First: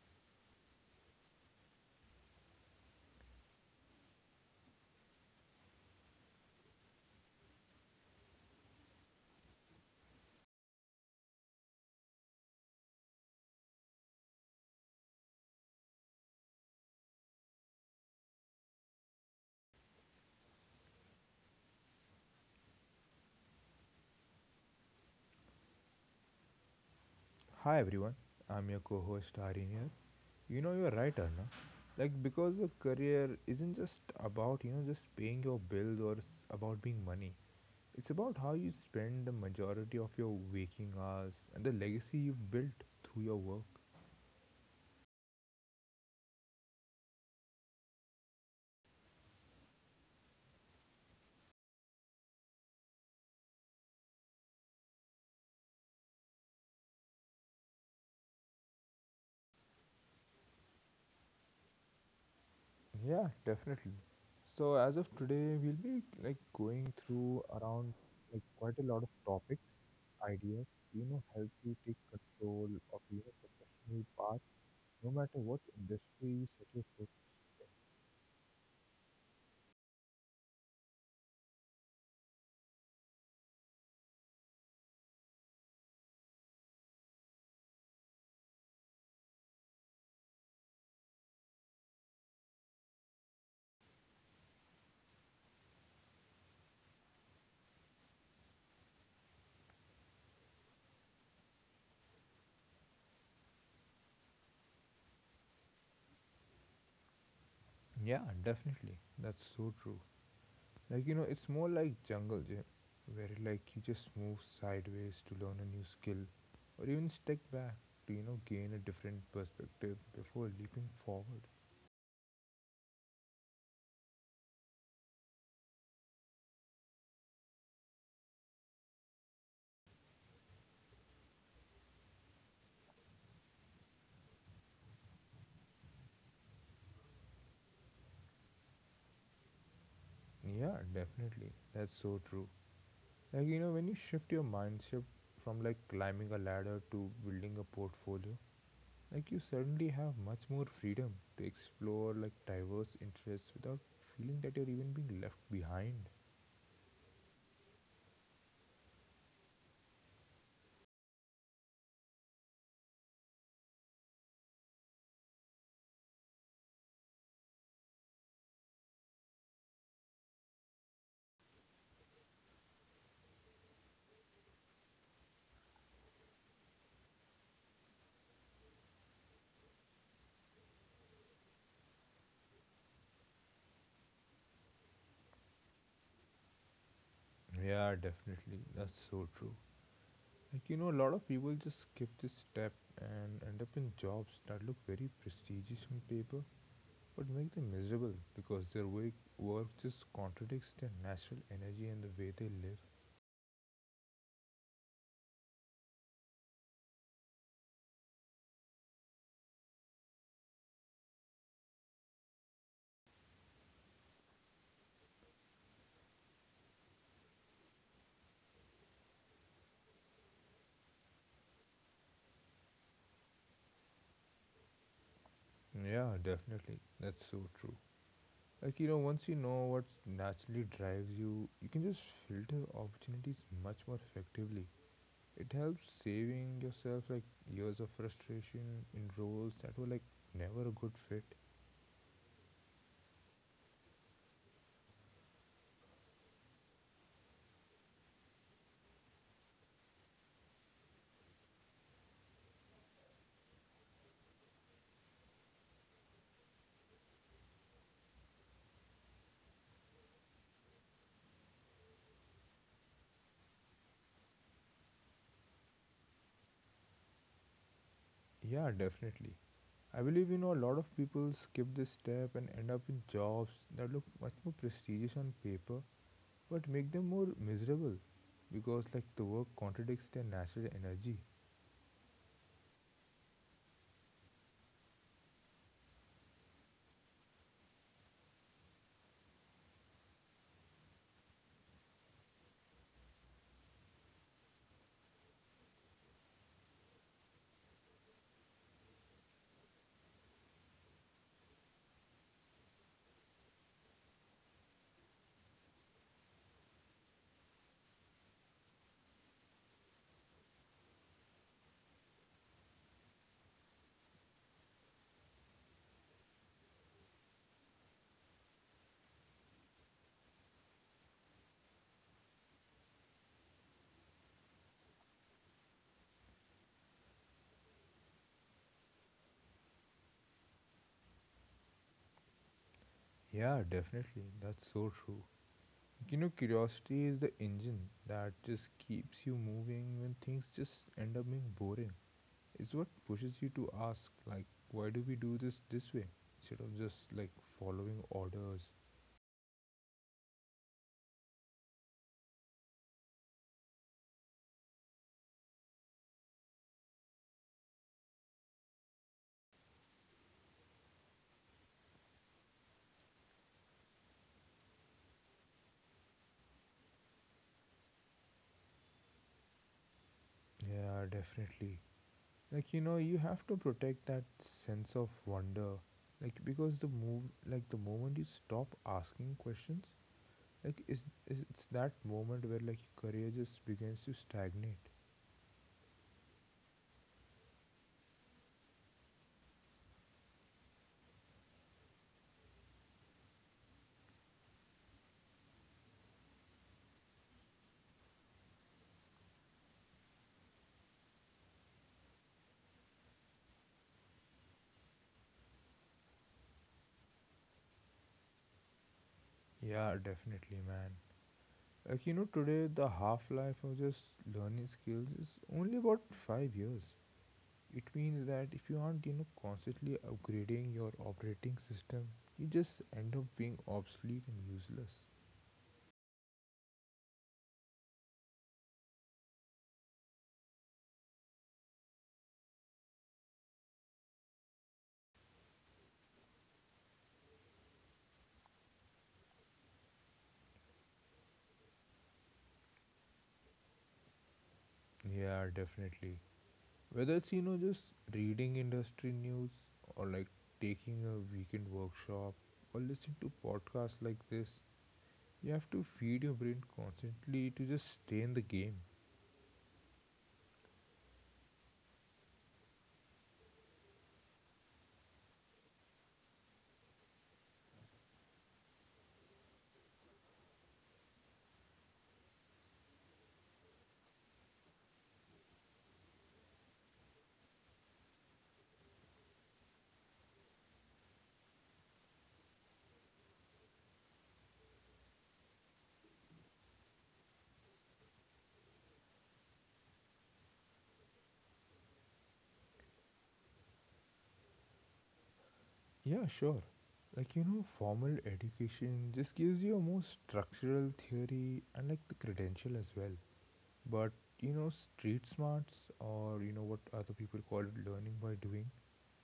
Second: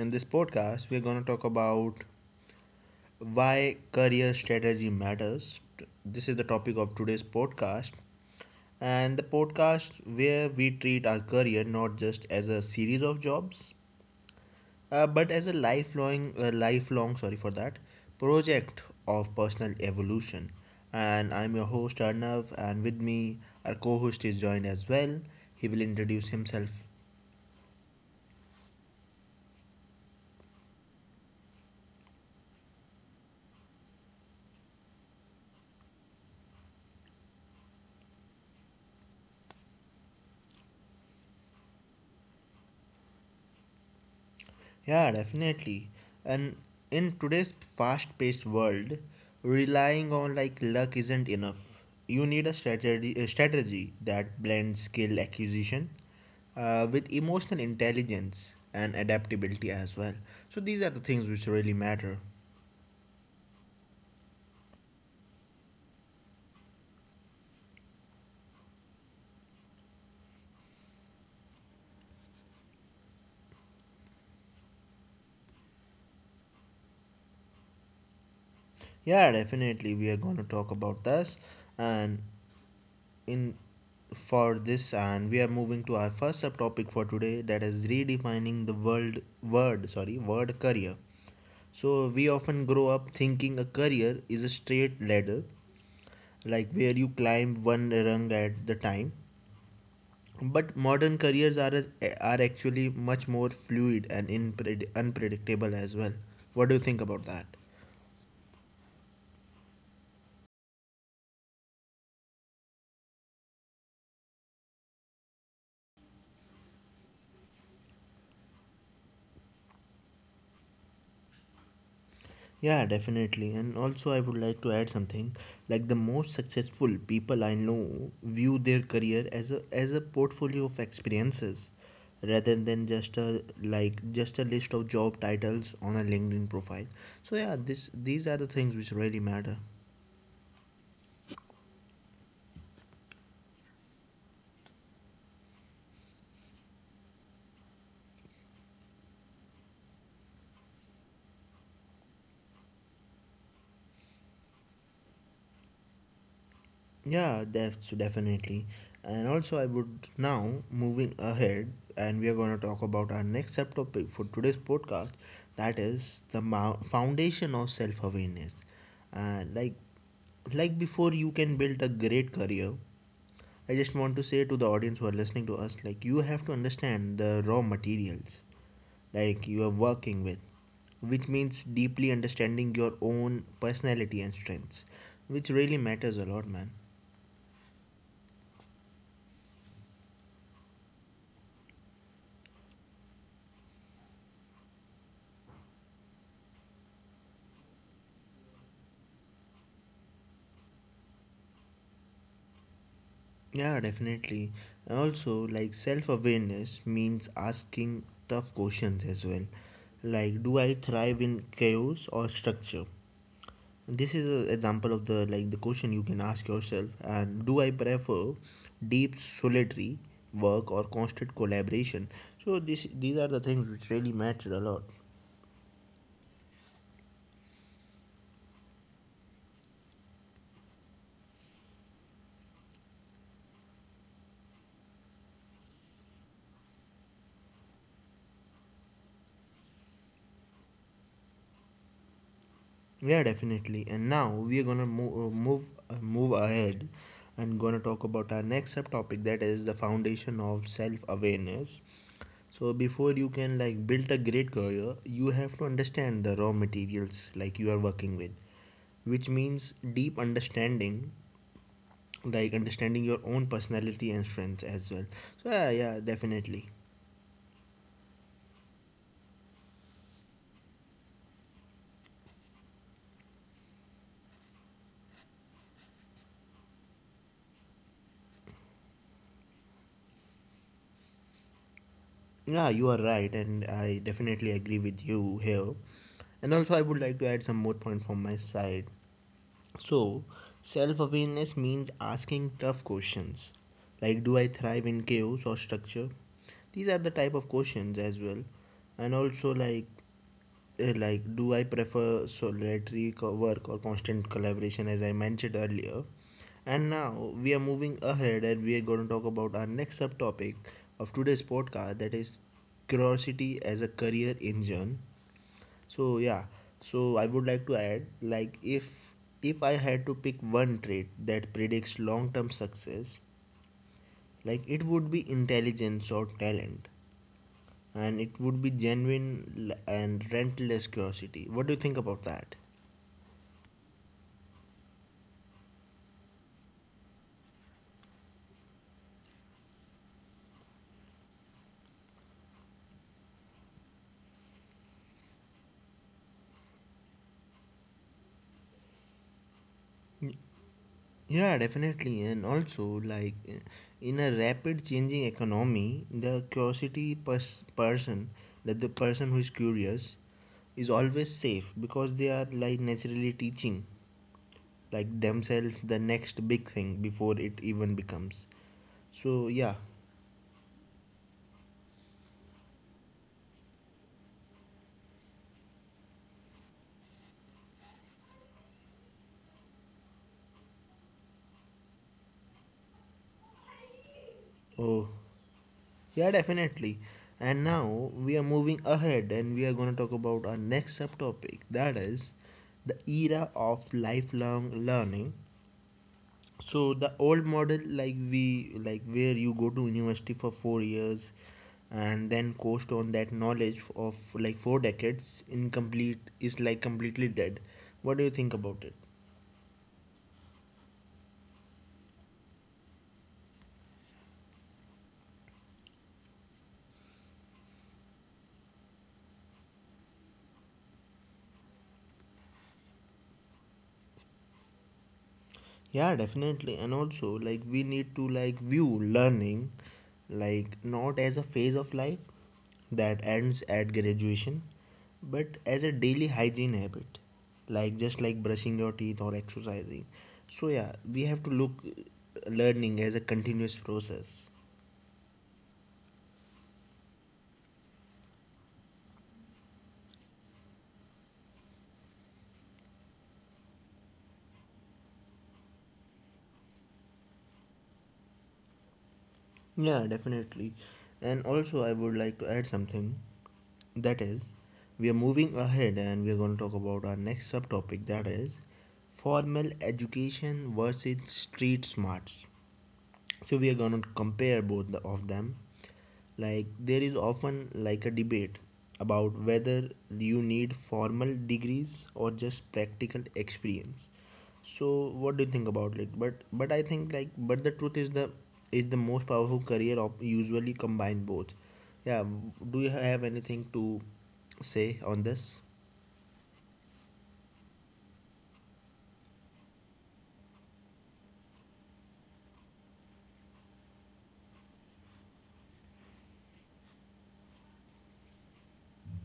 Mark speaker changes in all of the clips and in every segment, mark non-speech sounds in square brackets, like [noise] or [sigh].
Speaker 1: in this podcast, we're going to talk about why career strategy matters. This is the topic of today's podcast. And the podcast where we treat our career not just as a series of jobs, but as a lifelong, project of personal evolution. And I'm your host Arnav, and with me, our co host is joined as well. He will introduce himself.
Speaker 2: Hi everyone, I'm your co-host Arin here. You know you're right, Arna. Because a career isn't just about just paying your bills or about being money. It's about how you spend the majority of your waking hours and the legacy you've built through your work.
Speaker 1: Yeah, definitely. And in today's fast-paced world, relying on like luck isn't enough. You need a strategy that blends skill acquisition with emotional intelligence and adaptability as well. So these are the things which really matter.
Speaker 2: Yeah, definitely. So as of today, we'll be like going through around like quite a lot of topics, ideas, help you take control of your personal path, no matter what industry you set your.
Speaker 1: Yeah, definitely. We are going to talk about this, and in for this, and we are moving to our first subtopic for today, that is redefining the word career. So we often grow up thinking a career is a straight ladder, like where you climb one rung at the time. But modern careers are actually much more fluid and unpredictable as well. What do you think about that?
Speaker 2: Yeah, definitely. That's so true. It's more like jungle gym, where like you just move sideways to learn a new skill, or even step back to, gain a different perspective before leaping forward.
Speaker 1: Yeah, definitely. And also, I would like to add something. Like the most successful people I know view their career as a portfolio of experiences, rather than just a like just a list of job titles on a LinkedIn profile. So yeah, this these are the things which really matter.
Speaker 2: Yeah, definitely. That's so true. When you shift your mindset from like climbing a ladder to building a portfolio, like you suddenly have much more freedom to explore like diverse interests without feeling that you're even being left behind.
Speaker 1: Yeah, that's definitely. And also, I would now moving ahead, and we are going to talk about our next subtopic for today's podcast. That is the foundation of self-awareness. And like, like before, you can build a great career. I just want to say to the audience who are listening to us, like you have to understand the raw materials, like you are working with, which means deeply understanding your own personality and strengths, which really matters a lot, man.
Speaker 2: Yeah, definitely. That's so true. A lot of people just skip this step and end up in jobs that look very prestigious on paper but make them miserable because their work just contradicts their natural energy and the way they live.
Speaker 1: Yeah, definitely. Also, like self awareness means asking tough questions as well. Like, do I thrive in chaos or structure? This is an example of the question you can ask yourself. And do I prefer deep solitary work or constant collaboration? So this these are the things which really matter a lot.
Speaker 2: Yeah, definitely. That's so true. Once you know what naturally drives you, you can just filter opportunities much more effectively. It helps saving yourself like years of frustration in roles that were like never a good fit.
Speaker 1: Yeah, definitely. And now we are gonna move ahead and gonna talk about our next subtopic that is the foundation of self awareness. So before you can like build a great career, you have to understand the raw materials like you are working with, which means deep understanding, like understanding your own personality and strengths as well. So yeah, yeah, definitely.
Speaker 2: Yeah, definitely. I believe a lot of people skip this step and end up in jobs that look much more prestigious on paper but make them more miserable because like the work contradicts their natural energy.
Speaker 1: Yeah, you are right, and I definitely agree with you here. And also, I would like to add some more point from my side. So, self awareness means asking tough questions like do I thrive in chaos or structure? These are the type of questions as well. And also, like, like do I prefer solitary work or constant collaboration as I mentioned earlier. And now we are moving ahead and we are going to talk about our next subtopic of today's podcast, that is curiosity as a career engine. So yeah, so I would like to add like if I had to pick one trait that predicts long term success, like it would be intelligence or talent, and it would be genuine and relentless curiosity. What do you think about that?
Speaker 2: Yeah, definitely. That's so true. Curiosity is the engine that just keeps you moving when things just end up being boring. It's what pushes you to ask like why do we do this this way instead of just like following orders.
Speaker 1: Yeah, definitely. And also, like in a rapid changing economy, the curiosity pers- person, that the person who is curious is always safe because they are like naturally teaching like themselves the next big thing before it even becomes. So yeah.
Speaker 2: Yeah, definitely. Like, you have to protect that sense of wonder like because the move like the moment you stop asking questions like is it's that moment where like your career just begins to stagnate.
Speaker 1: Oh, yeah, definitely. And now we are moving ahead and we are going to talk about our next subtopic that is the era of lifelong learning. So the old model, like we like where you go to university for 4 years and then coast on that knowledge of like four decades incomplete is like completely dead. What do you think about it?
Speaker 2: Yeah, definitely, man. Like, today the half life of just learning skills is only about 5 years. It means that if you aren't constantly upgrading your operating system, you just end up being obsolete and useless.
Speaker 1: Yeah, definitely. And also, like we need to like view learning like not as a phase of life that ends at graduation, but as a daily hygiene habit, like just like brushing your teeth or exercising. So yeah, we have to look learning as a continuous process.
Speaker 2: Yeah, definitely. Whether it's just reading industry news, or like taking a weekend workshop, or listening to podcasts like this, you have to feed your brain constantly to just stay in the game.
Speaker 1: Yeah, definitely. And also, I would like to add something. That is, we are moving ahead and we are going to talk about our next subtopic that is formal education versus street smarts. So we are gonna compare both of them. Like there is often like a debate about whether you need formal degrees or just practical experience. So what do you think about it? But I think like but the truth is the most powerful career of usually combine both. Yeah, do you have anything to say on this?
Speaker 2: Yeah, sure. Formal education just gives you a more structural theory and like the credential as well. But street smarts, or what other people call it learning by doing,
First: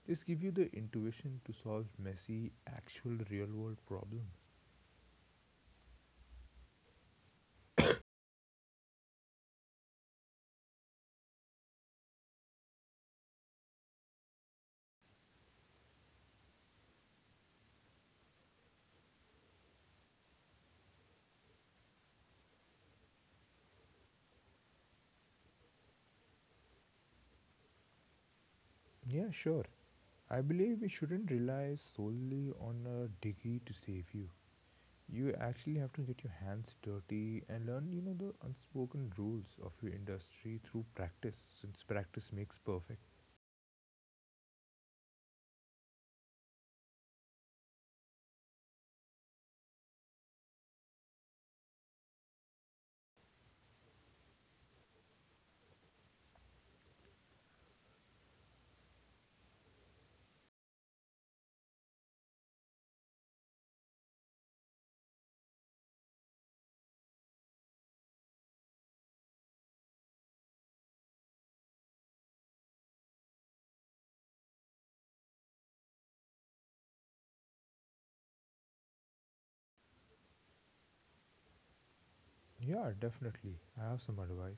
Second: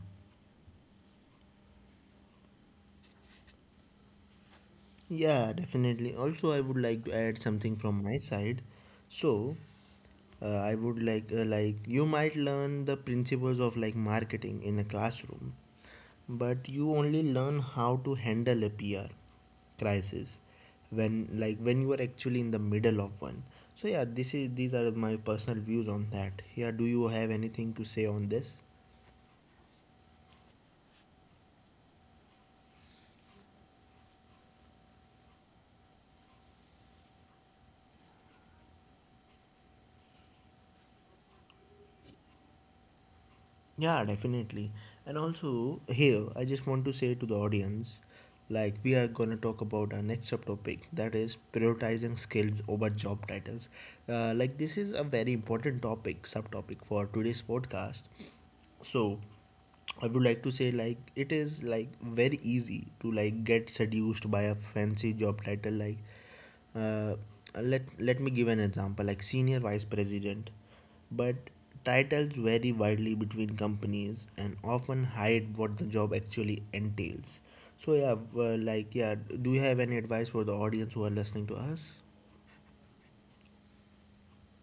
Speaker 2: just give you the intuition to solve messy, actual real world problems.
Speaker 1: Yeah, definitely. Also I would like to add something from my side. So I would like you might learn the principles of like marketing in a classroom, but you only learn how to handle a PR crisis when when you are actually in the middle of one. So yeah, this is these are my personal views on that. Yeah, do you have anything to say on this?
Speaker 2: Yeah, sure. I believe we shouldn't rely solely on a degree to save you. You actually have to get your hands dirty and learn, the unspoken rules of your industry through practice, since practice makes perfect.
Speaker 1: Yeah, definitely. And also, here, I just want to say to the audience, like, we are going to talk about our next subtopic that is prioritizing skills over job titles. This is a very important subtopic for today's podcast. So I would like to say like it is like very easy to like get seduced by a fancy job title, like uh, let me give an example like senior vice president. But titles vary widely between companies and often hide what the job actually entails. So yeah, yeah, do you have any advice for the audience who are listening to us?
Speaker 2: Yeah, definitely. I have some advice.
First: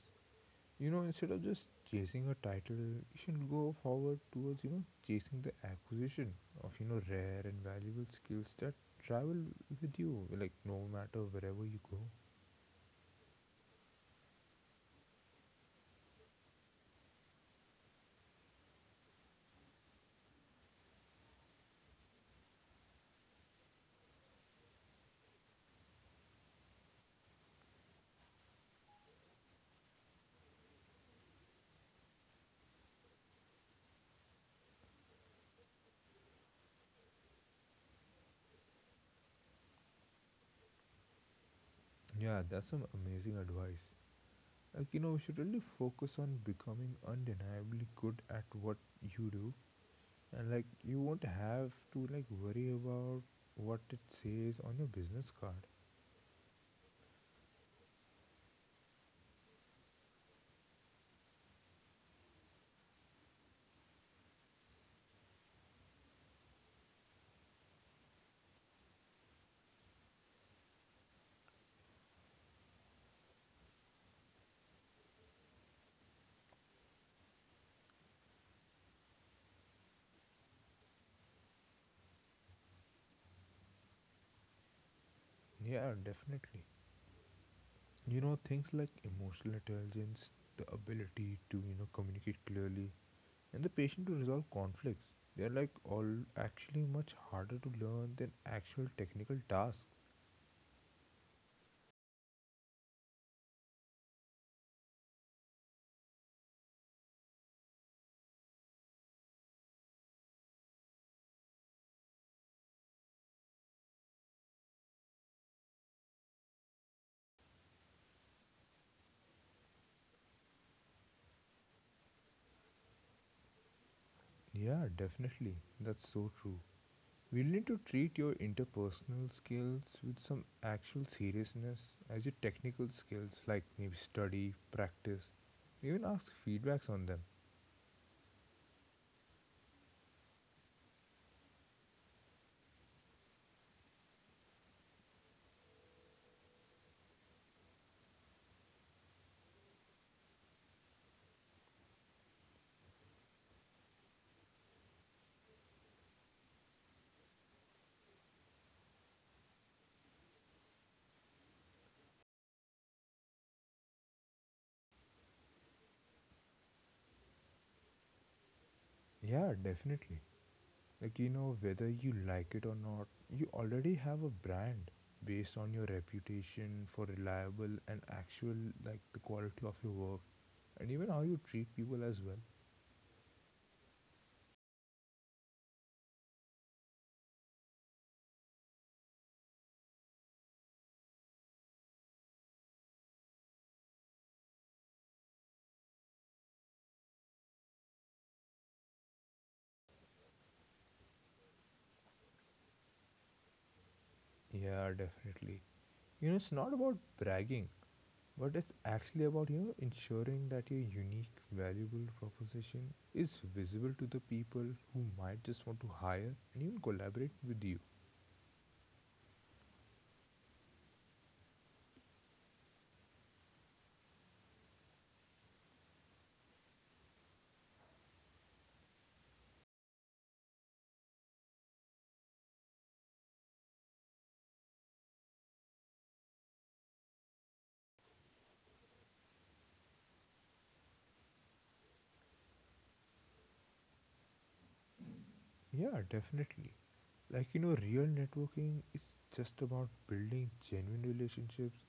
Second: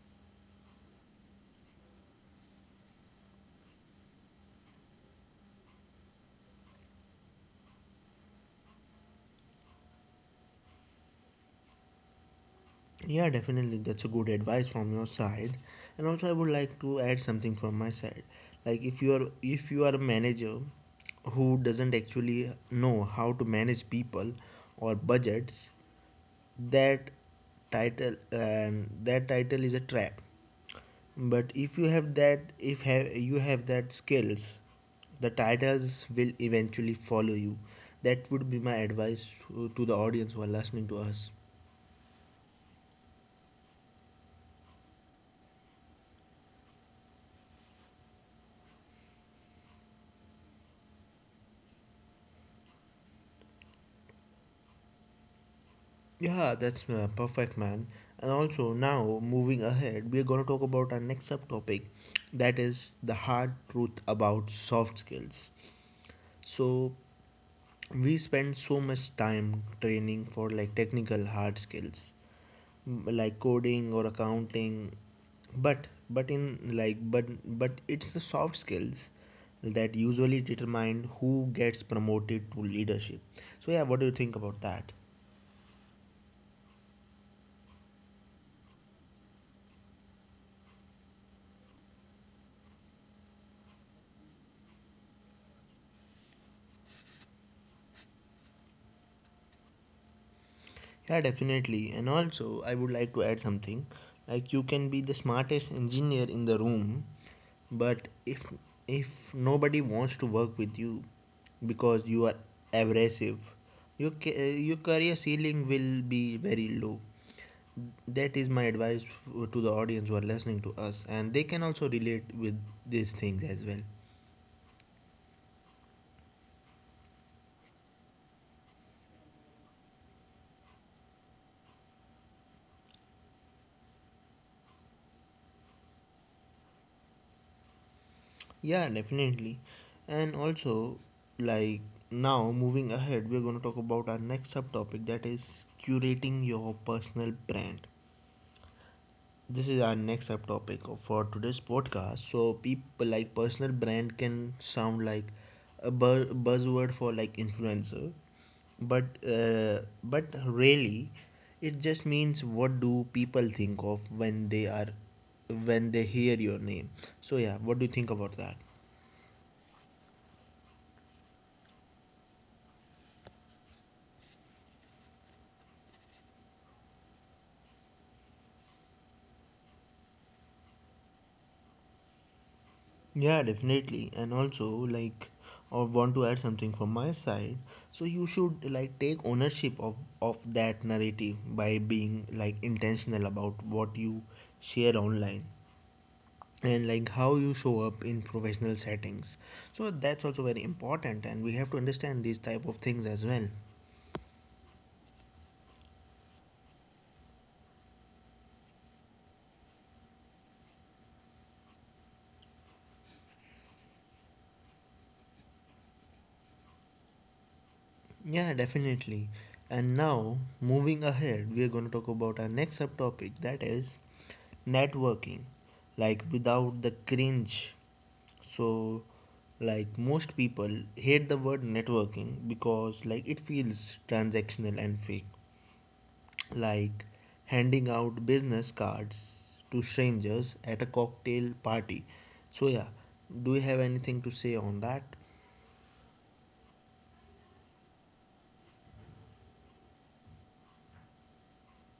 Speaker 2: Instead of just chasing a title, you should go forward towards, chasing the acquisition of, rare and valuable skills that travel with you, like no matter wherever you go.
Speaker 1: Yeah, definitely. That's a good advice from your side. And also, I would like to add something from my side. Like if you are a manager who doesn't actually know how to manage people or budgets, that that title is a trap. But if you have that, if have that skills, the titles will eventually follow you. That would be my advice to the audience who are listening to us.
Speaker 2: Yeah, that's some amazing advice. We should really focus on becoming undeniably good at what you do. And, like, you won't have to, like, worry about what it says on your business card.
Speaker 1: Yeah, that's perfect, man. And also, now moving ahead, we're going to talk about our next subtopic that is the hard truth about soft skills. So, we spend so much time training for like technical hard skills, like coding or accounting, but in like but it's the soft skills that usually determine who gets promoted to leadership. So, yeah, what do you think about that?
Speaker 2: Yeah, definitely. Things like emotional intelligence, the ability to, communicate clearly, and the patience to resolve conflicts. They're, like, all actually much harder to learn than actual technical tasks.
Speaker 1: Yeah, definitely. And also, I would like to add something. Like you can be the smartest engineer in the room, but if nobody wants to work with you because you are abrasive, your career ceiling will be very low. That is my advice to the audience who are listening to us, and they can also relate with these things as well.
Speaker 2: Yeah, definitely. That's so true. We need to treat your interpersonal skills with some actual seriousness as your technical skills, like maybe study, practice, even ask feedbacks on them.
Speaker 1: Yeah, definitely. And also, like now, moving ahead, we're going to talk about our next subtopic that is curating your personal brand. This is our next subtopic for today's podcast. So, people like personal brand can sound like a buzzword for like influencer, but but really, it just means what do people think of when they hear your name. So, yeah, what do you think about that?
Speaker 2: Yeah, definitely. Whether you like it or not, you already have a brand based on your reputation for reliable and actual, like, the quality of your work and even how you treat people as well.
Speaker 1: Yeah, definitely. And also, like, or want to add something from my side. So you should like take ownership of that narrative by being like intentional about what you share online and like how you show up in professional settings. So that's also very important, and we have to understand these type of things as well.
Speaker 2: Yeah, definitely. It's not about bragging, but it's actually about ensuring that your unique valuable proposition is visible to the people who might just want to hire and even collaborate with you.
Speaker 1: Yeah, definitely. And now, moving ahead, we are going to talk about our next subtopic that is networking. Like, without the cringe. So, like, most people hate the word networking because, like, it feels transactional and fake. Like, handing out business cards to strangers at a cocktail party. So, yeah, do you have anything to say on that?
Speaker 2: Yeah, definitely. Like, real networking is just about building genuine relationships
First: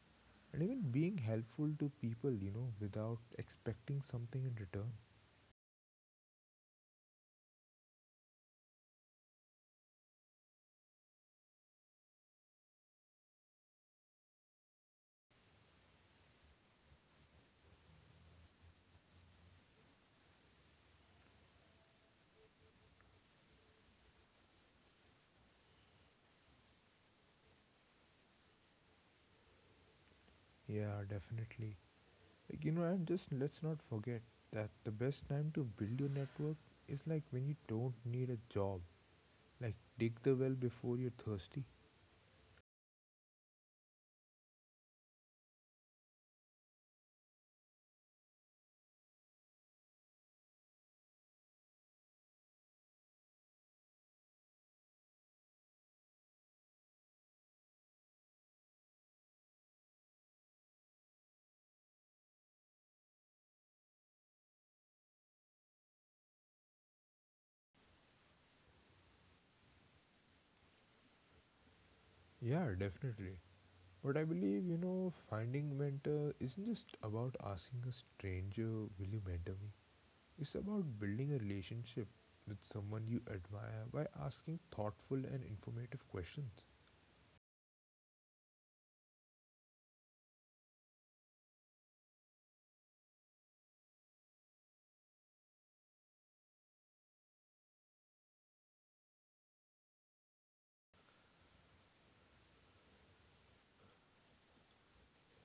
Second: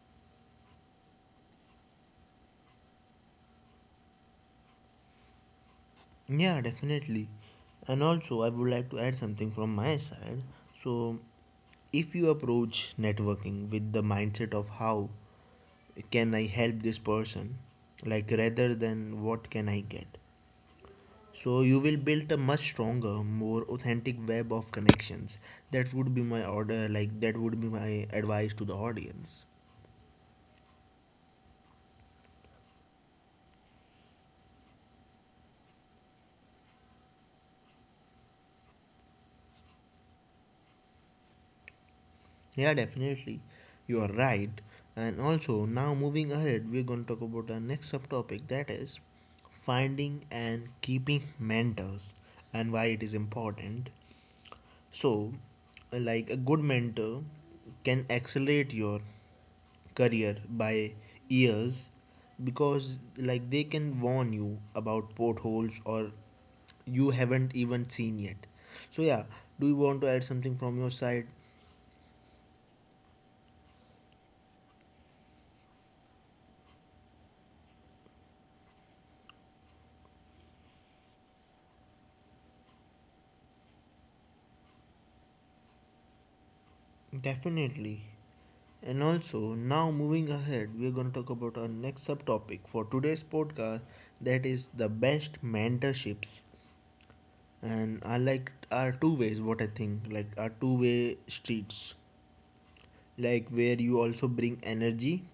Speaker 2: and even being helpful to people, without expecting something in return.
Speaker 1: Yeah, definitely. And also, I would like to add something from my side. So, if you approach networking with the mindset of how can I help this person, like rather than what can I get, so you will build a much stronger, more authentic web of connections. That would be my order, like, that would be my advice to the audience.
Speaker 2: Yeah, definitely. Like, and just let's not forget that the best time to build your network is like when you don't need a job. Like, dig the well before you're thirsty.
Speaker 1: Yeah, definitely. You are right. And also, now moving ahead, we're going to talk about our next subtopic that is finding and keeping mentors and why it is important. So, like a good mentor can accelerate your career by years because like they can warn you about potholes or you haven't even seen yet. So yeah, do you want to add something from your side?
Speaker 2: Yeah, definitely. But I believe, finding mentor isn't just about asking a stranger, will you mentor me? It's about building a relationship with someone you admire by asking thoughtful and informative questions.
Speaker 1: Definitely. And also, now moving ahead, we're going to talk about our next subtopic for today's podcast, that is the best mentorships. And I like our two ways, what I think, like our two-way streets, like where you also bring energy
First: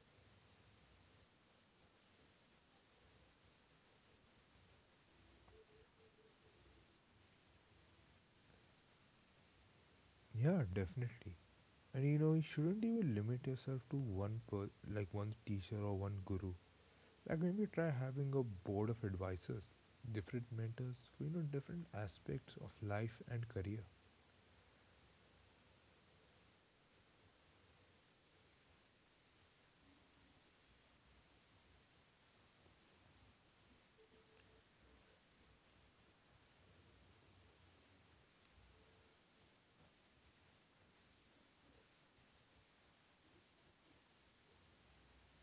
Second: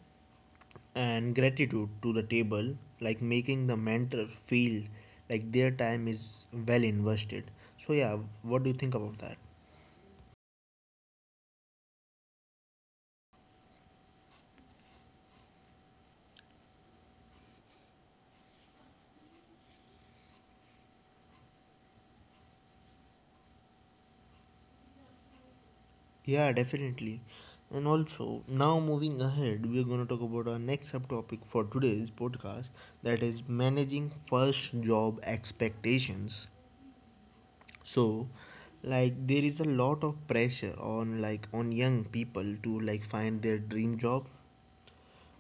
Speaker 1: and gratitude to the table, like making the mentor feel like their time is well invested. So, yeah, what do you think about that?
Speaker 2: Yeah, definitely. And you shouldn't even limit yourself to one per like one teacher or one guru. Like maybe try having a board of advisors, different mentors for different aspects of life and career.
Speaker 1: Yeah, definitely. And also, now moving ahead, we're going to talk about our next subtopic for today's podcast, that is managing first job expectations. So, like there is a lot of pressure on like on young people to like find their dream job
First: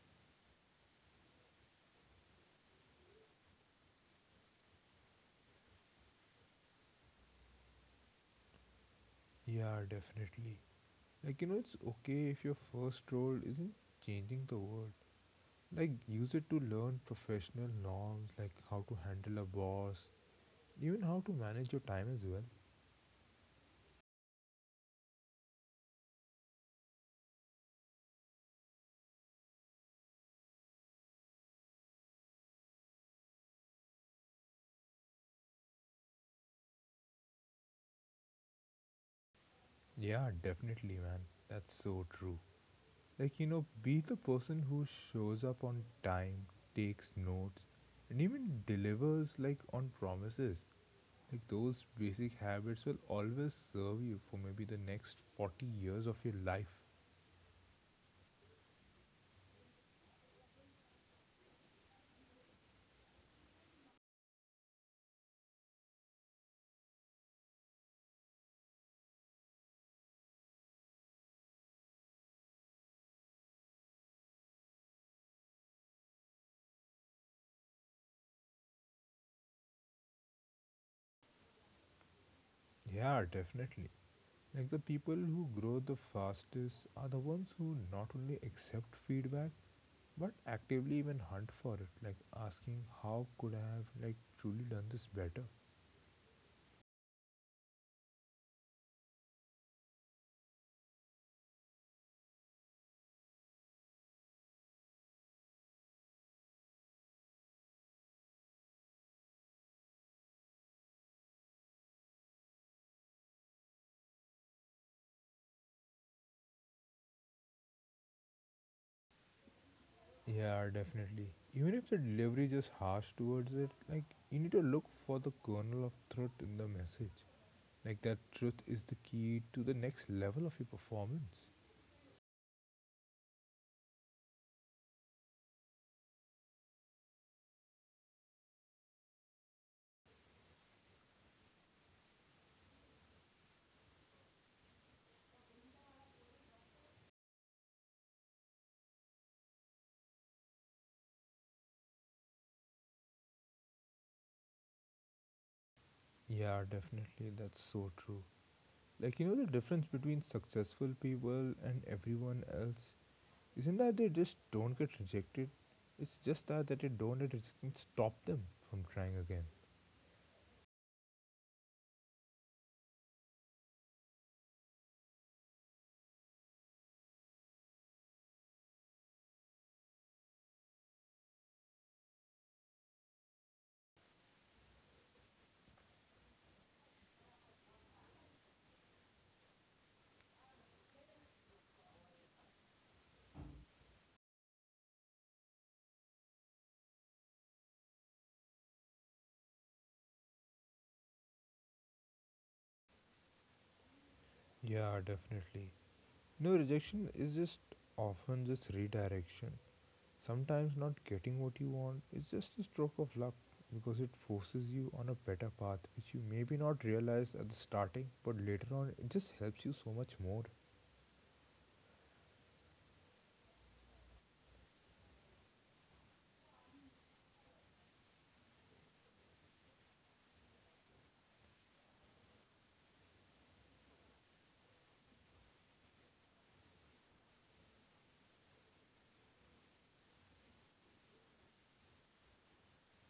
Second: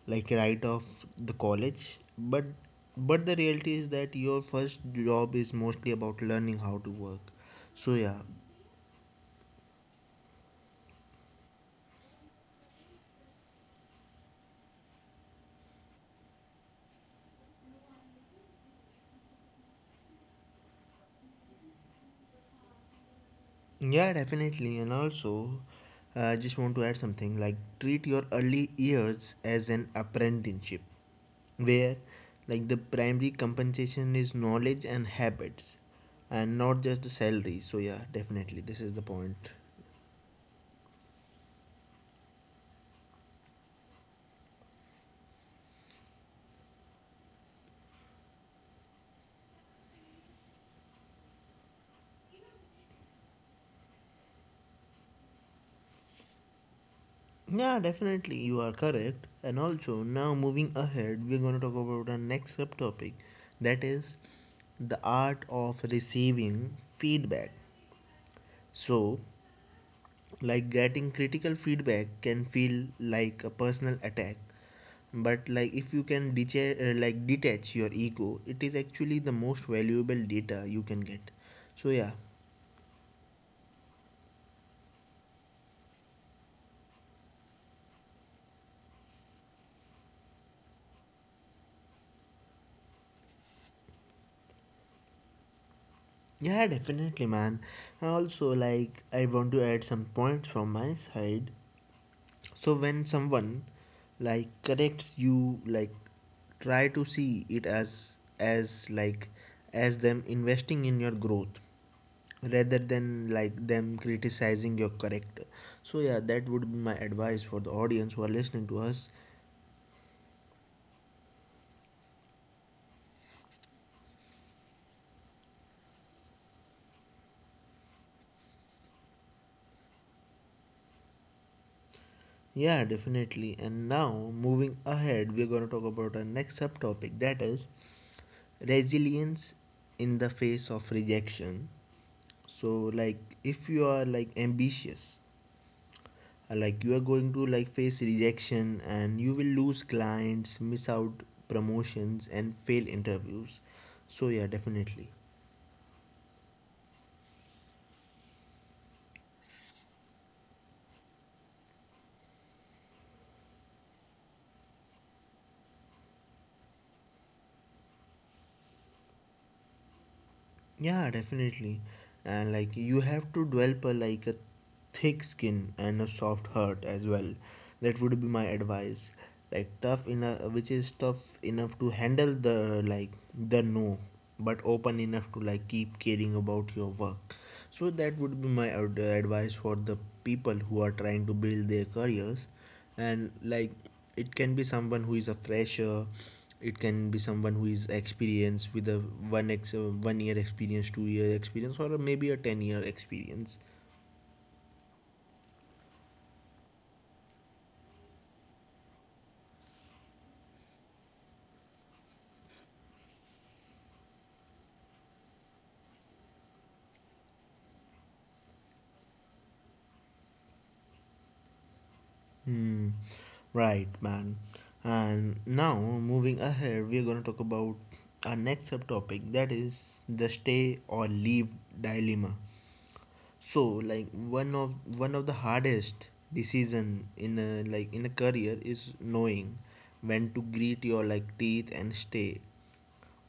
Speaker 1: like right off the college, but the reality is that your first job is mostly about learning how to work. So yeah.
Speaker 2: Yeah, definitely. It's okay if your first role isn't changing the world. Like, use it to learn professional norms, like how to handle a boss, even how to manage your time as well.
Speaker 1: Yeah, definitely. And also, I just want to add something like treat your early years as an apprenticeship, where like the primary compensation is knowledge and habits and not just the salary. So, yeah, definitely, this is the point.
Speaker 2: Yeah, definitely, man. That's so true. Be the person who shows up on time, takes notes, and even delivers, like, on promises. Like, those basic habits will always serve you for maybe the next 40 years of your life.
Speaker 1: Yeah, definitely, you are correct. And also, now moving ahead, we're going to talk about our next subtopic that is the art of receiving feedback. So, like getting critical feedback can feel like a personal attack, but like if you can detach your ego, it is actually the most valuable data you can get. So yeah.
Speaker 2: Yeah, definitely. Like the people who grow the fastest are the ones who not only accept feedback but actively even hunt for it, like asking how could I have like truly done this better.
Speaker 1: Yeah, definitely, man. And also like I want to add some points from my side. So when someone like corrects you, like try to see it as like as them investing in your growth, rather than like them criticizing your character. So yeah, that would be my advice for the audience who are listening to us.
Speaker 2: Yeah, definitely. Even if the delivery is just harsh towards it, like you need to look for the kernel of truth in the message. Like that truth is the key to the next level of your performance.
Speaker 1: Yeah, definitely. And now moving ahead, we're going to talk about our next subtopic that is resilience in the face of rejection. So like if you are like ambitious, like you are going to like face rejection, and you will lose clients, miss out promotions, and fail interviews. So yeah, definitely.
Speaker 2: Yeah, definitely. That's so true. The difference between successful people and everyone else isn't that they just don't get rejected? It's just that they don't let rejection stop them from trying again.
Speaker 1: Yeah, definitely. And like you have to develop a, like a thick skin and a soft heart as well. That would be my advice. Like tough enough, which is tough enough to handle the like the no, but open enough to like keep caring about your work. So that would be my advice for the people who are trying to build their careers, and like it can be someone who is a fresher, it can be someone who is experienced with a 1 year experience, 2 year experience, or maybe a 10-year experience.
Speaker 2: Yeah, definitely. No, rejection is just often just redirection. Sometimes not getting what you want is just a stroke of luck because it forces you on a better path which you maybe not realize at the starting but later on it just helps you so much more.
Speaker 1: Hmm. Right, man. And now moving ahead, we're going to talk about our next subtopic that is the stay or leave dilemma. So, like one of the hardest decision in a like in a career is knowing when to grit your like teeth and stay,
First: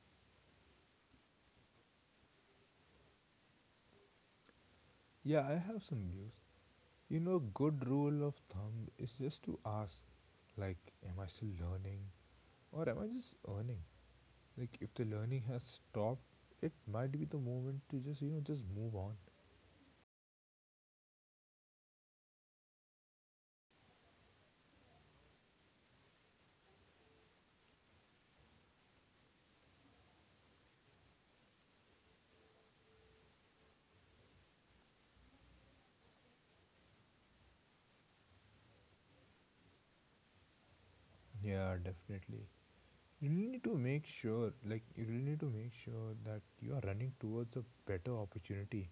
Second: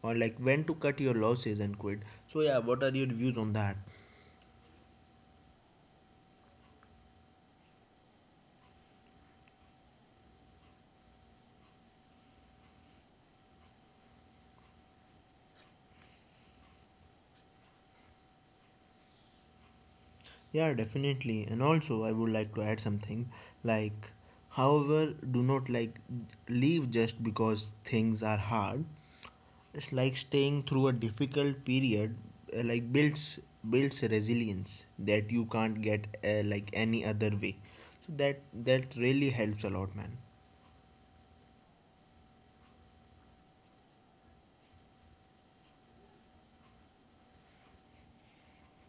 Speaker 1: or like when to cut your losses and quit. So yeah, what are your views on that?
Speaker 2: Yeah, I have some views. A good rule of thumb is just to ask like am I still learning or am I just earning? Like if the learning has stopped, it might be the moment to just just move on.
Speaker 1: Yeah, definitely. And also, I would like to add something like, however, do not like leave just because things are hard. It's like staying through a difficult period, like builds resilience that you can't get like any other way. So that really helps a lot, man.
Speaker 2: Yeah, definitely. You really need to make sure, like you really need to make sure that you are running towards a better opportunity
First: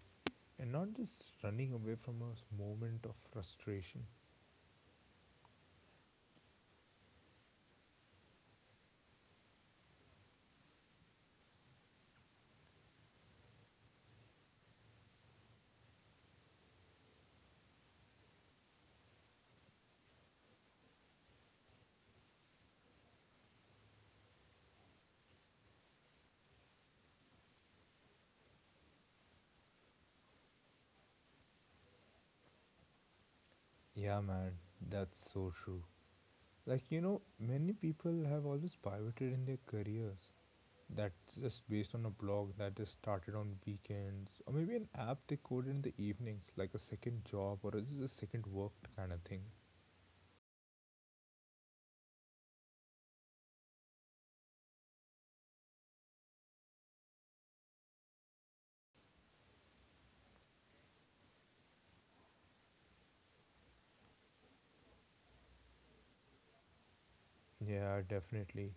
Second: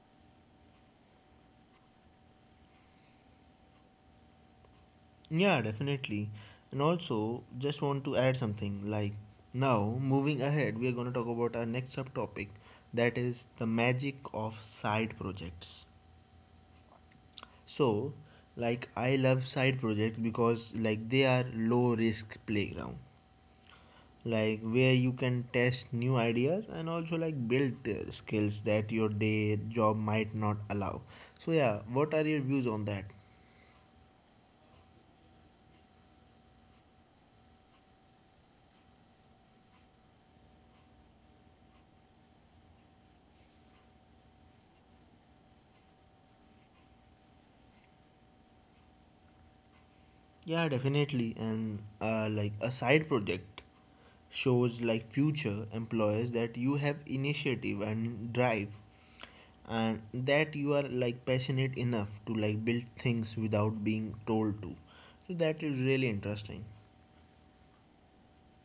Speaker 2: and not just running away from a moment of frustration.
Speaker 1: Yeah, definitely. And also, just want to add something. Like now, moving ahead, we are going to talk about our next subtopic, that is the magic of side projects. So, like I love side projects because like they are low risk playground, like where you can test new ideas and also like build skills that your day job might not allow. So yeah, what are your views on that?
Speaker 2: Yeah, man, that's so true. Many people have always pivoted in their careers. That's just based on a blog that is started on weekends, or maybe an app they coded in the evenings, like a second job or just a second work kind of thing.
Speaker 1: Yeah, definitely. And like a side project shows like future employers that you have initiative and drive, and that you are like passionate enough to like build things without being told to. So that is really interesting.
Speaker 2: Yeah, definitely.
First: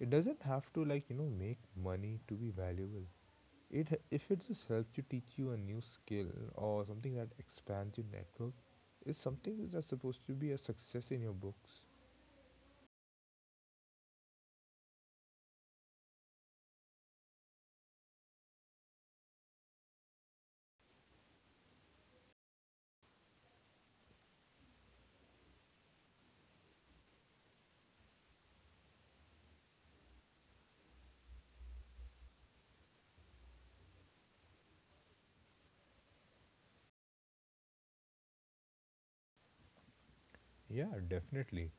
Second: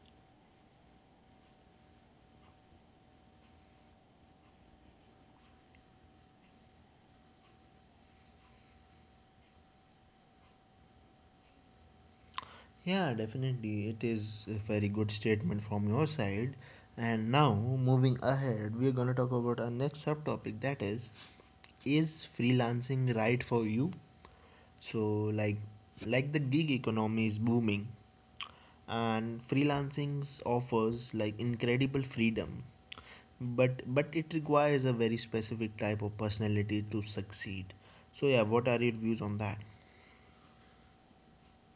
Speaker 2: It doesn't have to like make money to be valuable. If it just helps you teach you a new skill or something that expands your network, is something that's supposed to be a success in your books.
Speaker 1: Yeah, definitely. It is a very good statement from your side. And now, moving ahead, we are going to talk about our next subtopic that is freelancing right for you? So like like the gig economy is booming and freelancing offers like incredible freedom, but it requires a very specific type of personality to succeed. So yeah, what are your views on that?
Speaker 2: Yeah, definitely.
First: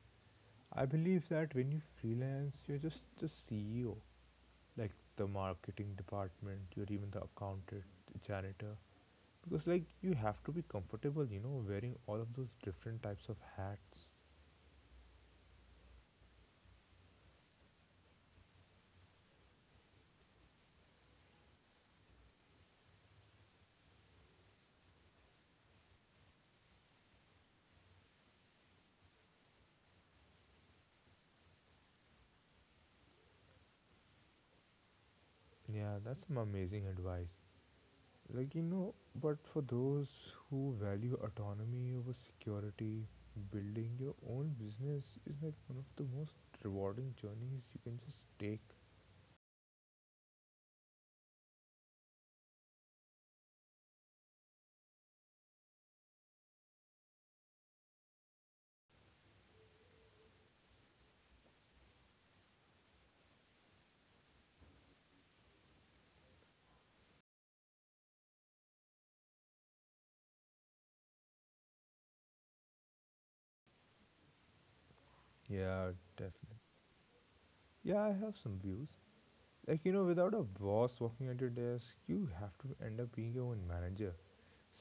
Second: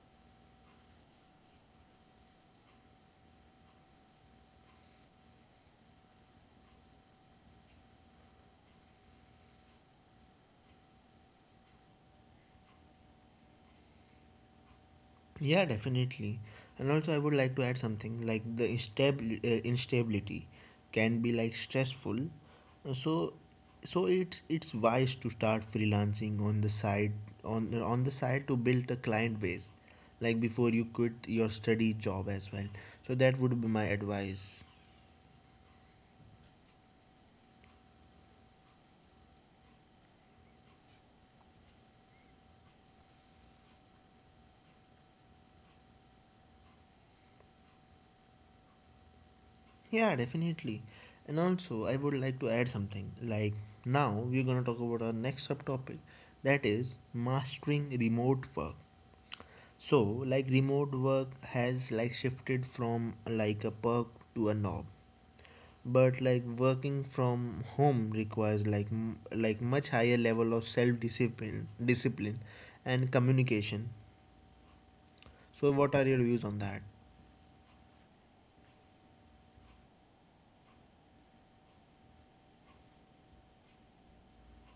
Speaker 2: I believe that when you freelance, you're just the CEO, like the marketing department or even the accountant, the janitor, because like you have to be comfortable wearing all of those different types of hats.
Speaker 1: Yeah, definitely. And also, I would like to add something like the instability can be like stressful. So, so it's wise to start freelancing on the side, on the side to build a client base, like before you quit your study job as well. So that would be my advice.
Speaker 2: Yeah, that's some amazing advice. Like, but for those who value autonomy over security, building your own business is like one of the most rewarding journeys you can just take.
Speaker 1: Yeah, definitely. And also, I would like to add something like now we're gonna talk about our next subtopic, that is mastering remote work. So, like remote work has like shifted from like a perk to a knob. But like working from home requires like like much higher level of self discipline and communication. So,
Speaker 2: Yeah,
Speaker 1: what are your views
Speaker 2: definitely.
Speaker 1: on that?
Speaker 2: Yeah, I have some views. Like, without a boss walking at your desk you have to end up being your own manager,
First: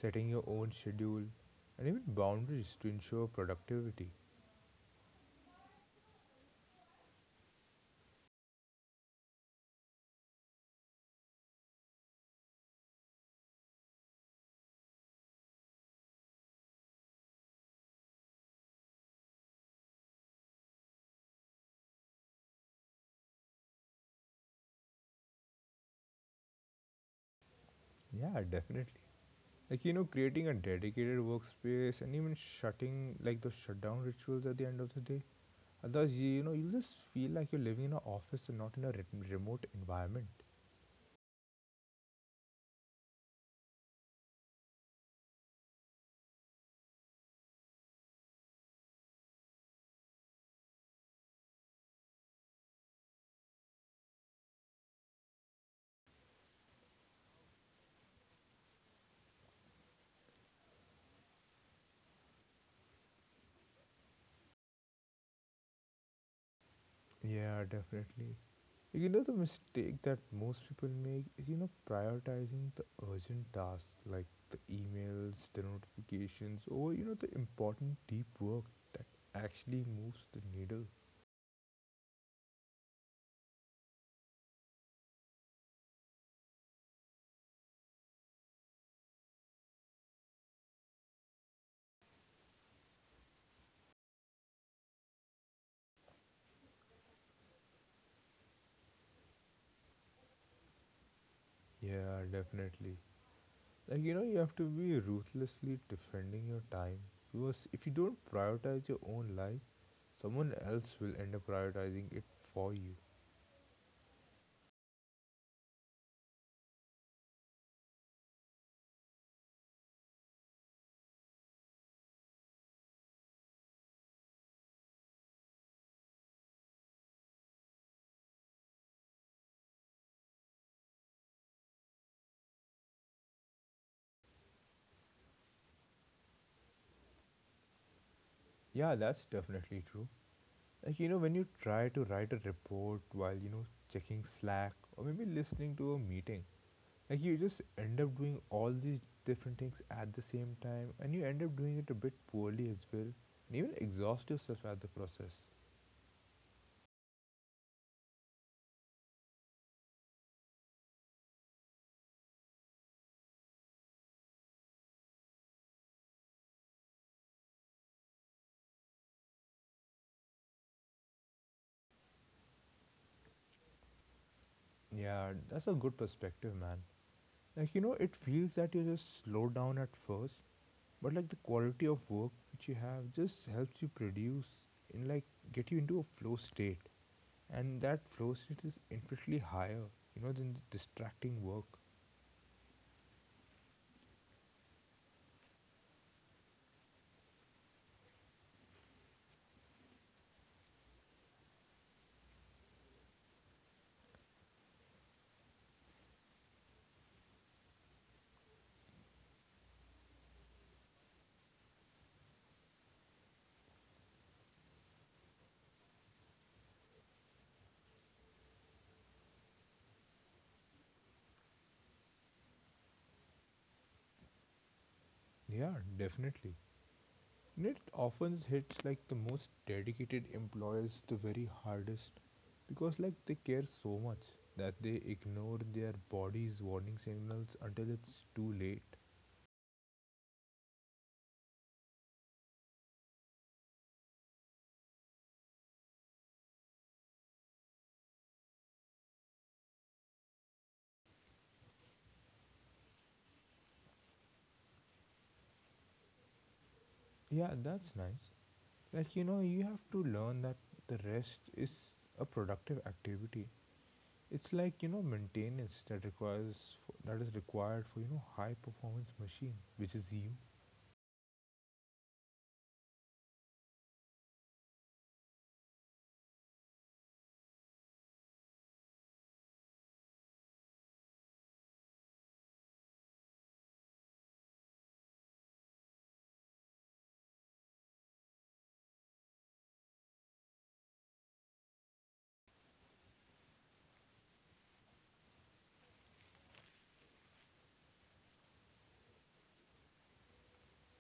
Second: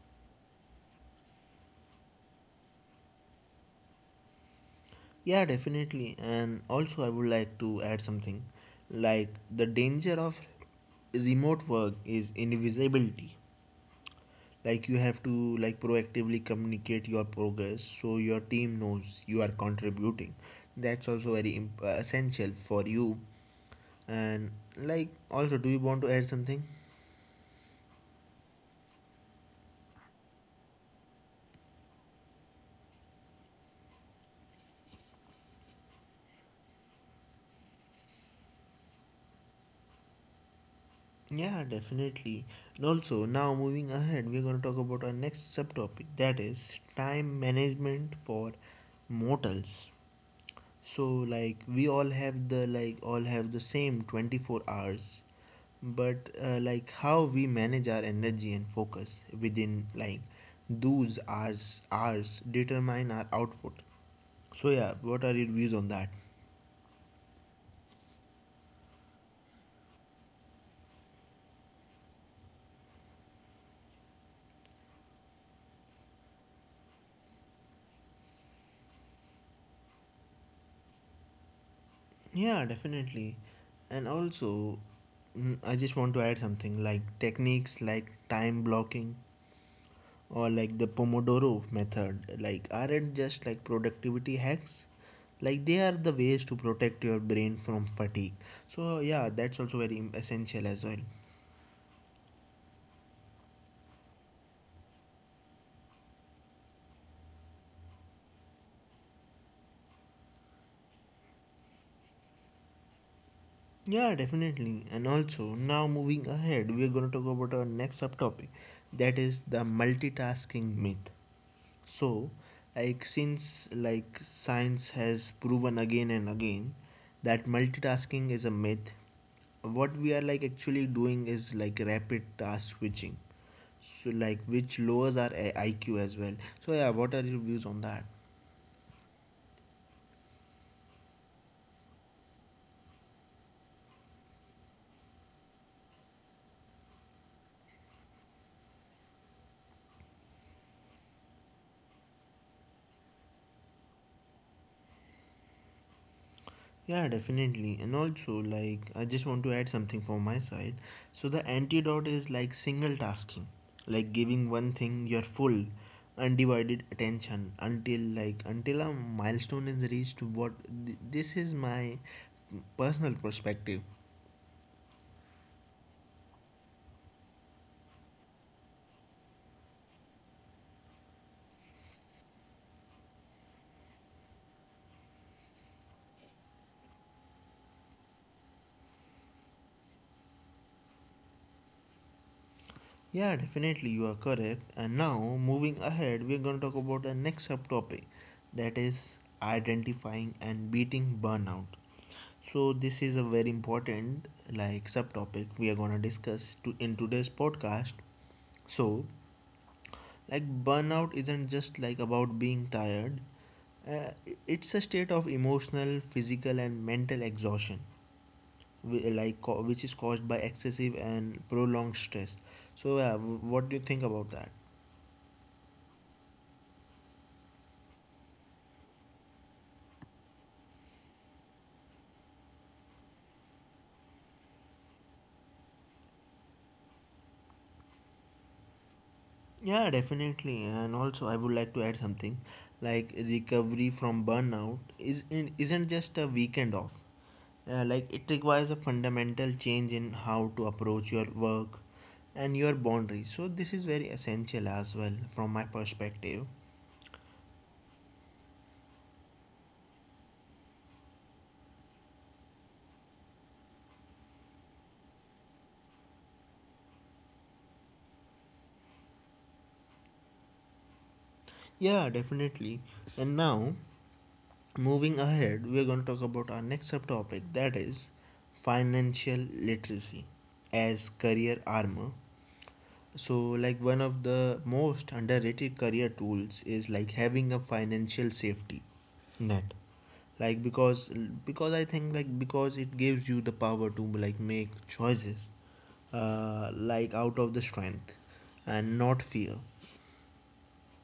Speaker 2: setting your own schedule, and even boundaries to ensure productivity.
Speaker 1: Yeah, definitely. And also I would like to add something like the danger of remote work is invisibility, like you have to like proactively communicate your progress, so your team knows you are contributing. That's also very essential for you. And like also, do you want to add something?
Speaker 2: Yeah, definitely. Creating a dedicated workspace and even shutting like those shutdown rituals at the end of the day. Otherwise, you, you just feel like you're living in an office and not in a remote environment.
Speaker 1: Yeah, definitely. And also now moving ahead, we're going to talk about our next subtopic that is time management for mortals. So like we all have the same 24 hours, but like how we manage our energy and focus within like those hours determine our output. So yeah, what are your views on that?
Speaker 2: Yeah, definitely. Like, the mistake that most people make is, prioritizing the urgent tasks like the emails, the notifications, or, the important deep work that actually moves the needle.
Speaker 1: Yeah, definitely. And also, I just want to add something like techniques like time blocking or like the pomodoro method like aren't just like productivity hacks, like they are the ways to protect your brain from fatigue. So yeah, that's also very essential as well.
Speaker 2: Yeah, definitely. You have to be ruthlessly defending your time because if you don't prioritize your own life, someone else will end up prioritizing it for you.
Speaker 1: Yeah, definitely. And also, now moving ahead, we are going to talk about our next subtopic that is the multitasking myth. So, like since like science has proven again and again that multitasking is a myth, what we are like actually doing is like rapid task switching. So like which lowers our IQ as well. So yeah, what are your views on that?
Speaker 2: Yeah, that's definitely true. Like when you try to write a report while checking Slack or maybe listening to a meeting, like you just end up doing all these different things at the same time, and you end up doing it a bit poorly as well, and even exhaust yourself at the process.
Speaker 1: Yeah, definitely. And also, like, I just want to add something from my side. So, the antidote is like single tasking, like giving one thing your full, undivided attention until a milestone is reached. This is my personal perspective.
Speaker 2: Yeah, that's a good perspective, man. Like, it feels that you just slow down at first, but like the quality of work which you have just helps you produce in like get you into a flow state. And that flow state is infinitely higher, than the distracting work.
Speaker 1: Yeah, definitely, you are correct. And now, moving ahead, we're going to talk about the next subtopic that is identifying and beating burnout. So this is a very important like subtopic we are gonna discuss to in today's podcast. So like burnout isn't just like about being tired. Uh, it's a state of emotional, physical, and mental exhaustion, which is caused by excessive and prolonged stress. So yeah, what do you think about that?
Speaker 2: Yeah, definitely. And it often hits like the most dedicated employers the very hardest because like they care so much that they ignore their body's warning signals until it's too late.
Speaker 1: Yeah, definitely. And also, I would like to add something like recovery from burnout isn't just a weekend off. Like it requires a fundamental change in how to approach your work and your boundaries. So this is very essential as well from my perspective.
Speaker 2: Yeah, that's nice. Like, you have to learn that the rest is a productive activity. It's like, maintenance that requires, that is required for, high performance machine, which is you.
Speaker 1: Yeah, definitely. And now moving ahead, we are going to talk about our next subtopic that is financial literacy as career armor. So like one of the most underrated career tools is like having a financial safety net, like because I think like because it gives you the power to like make choices like out of the strength and not fear.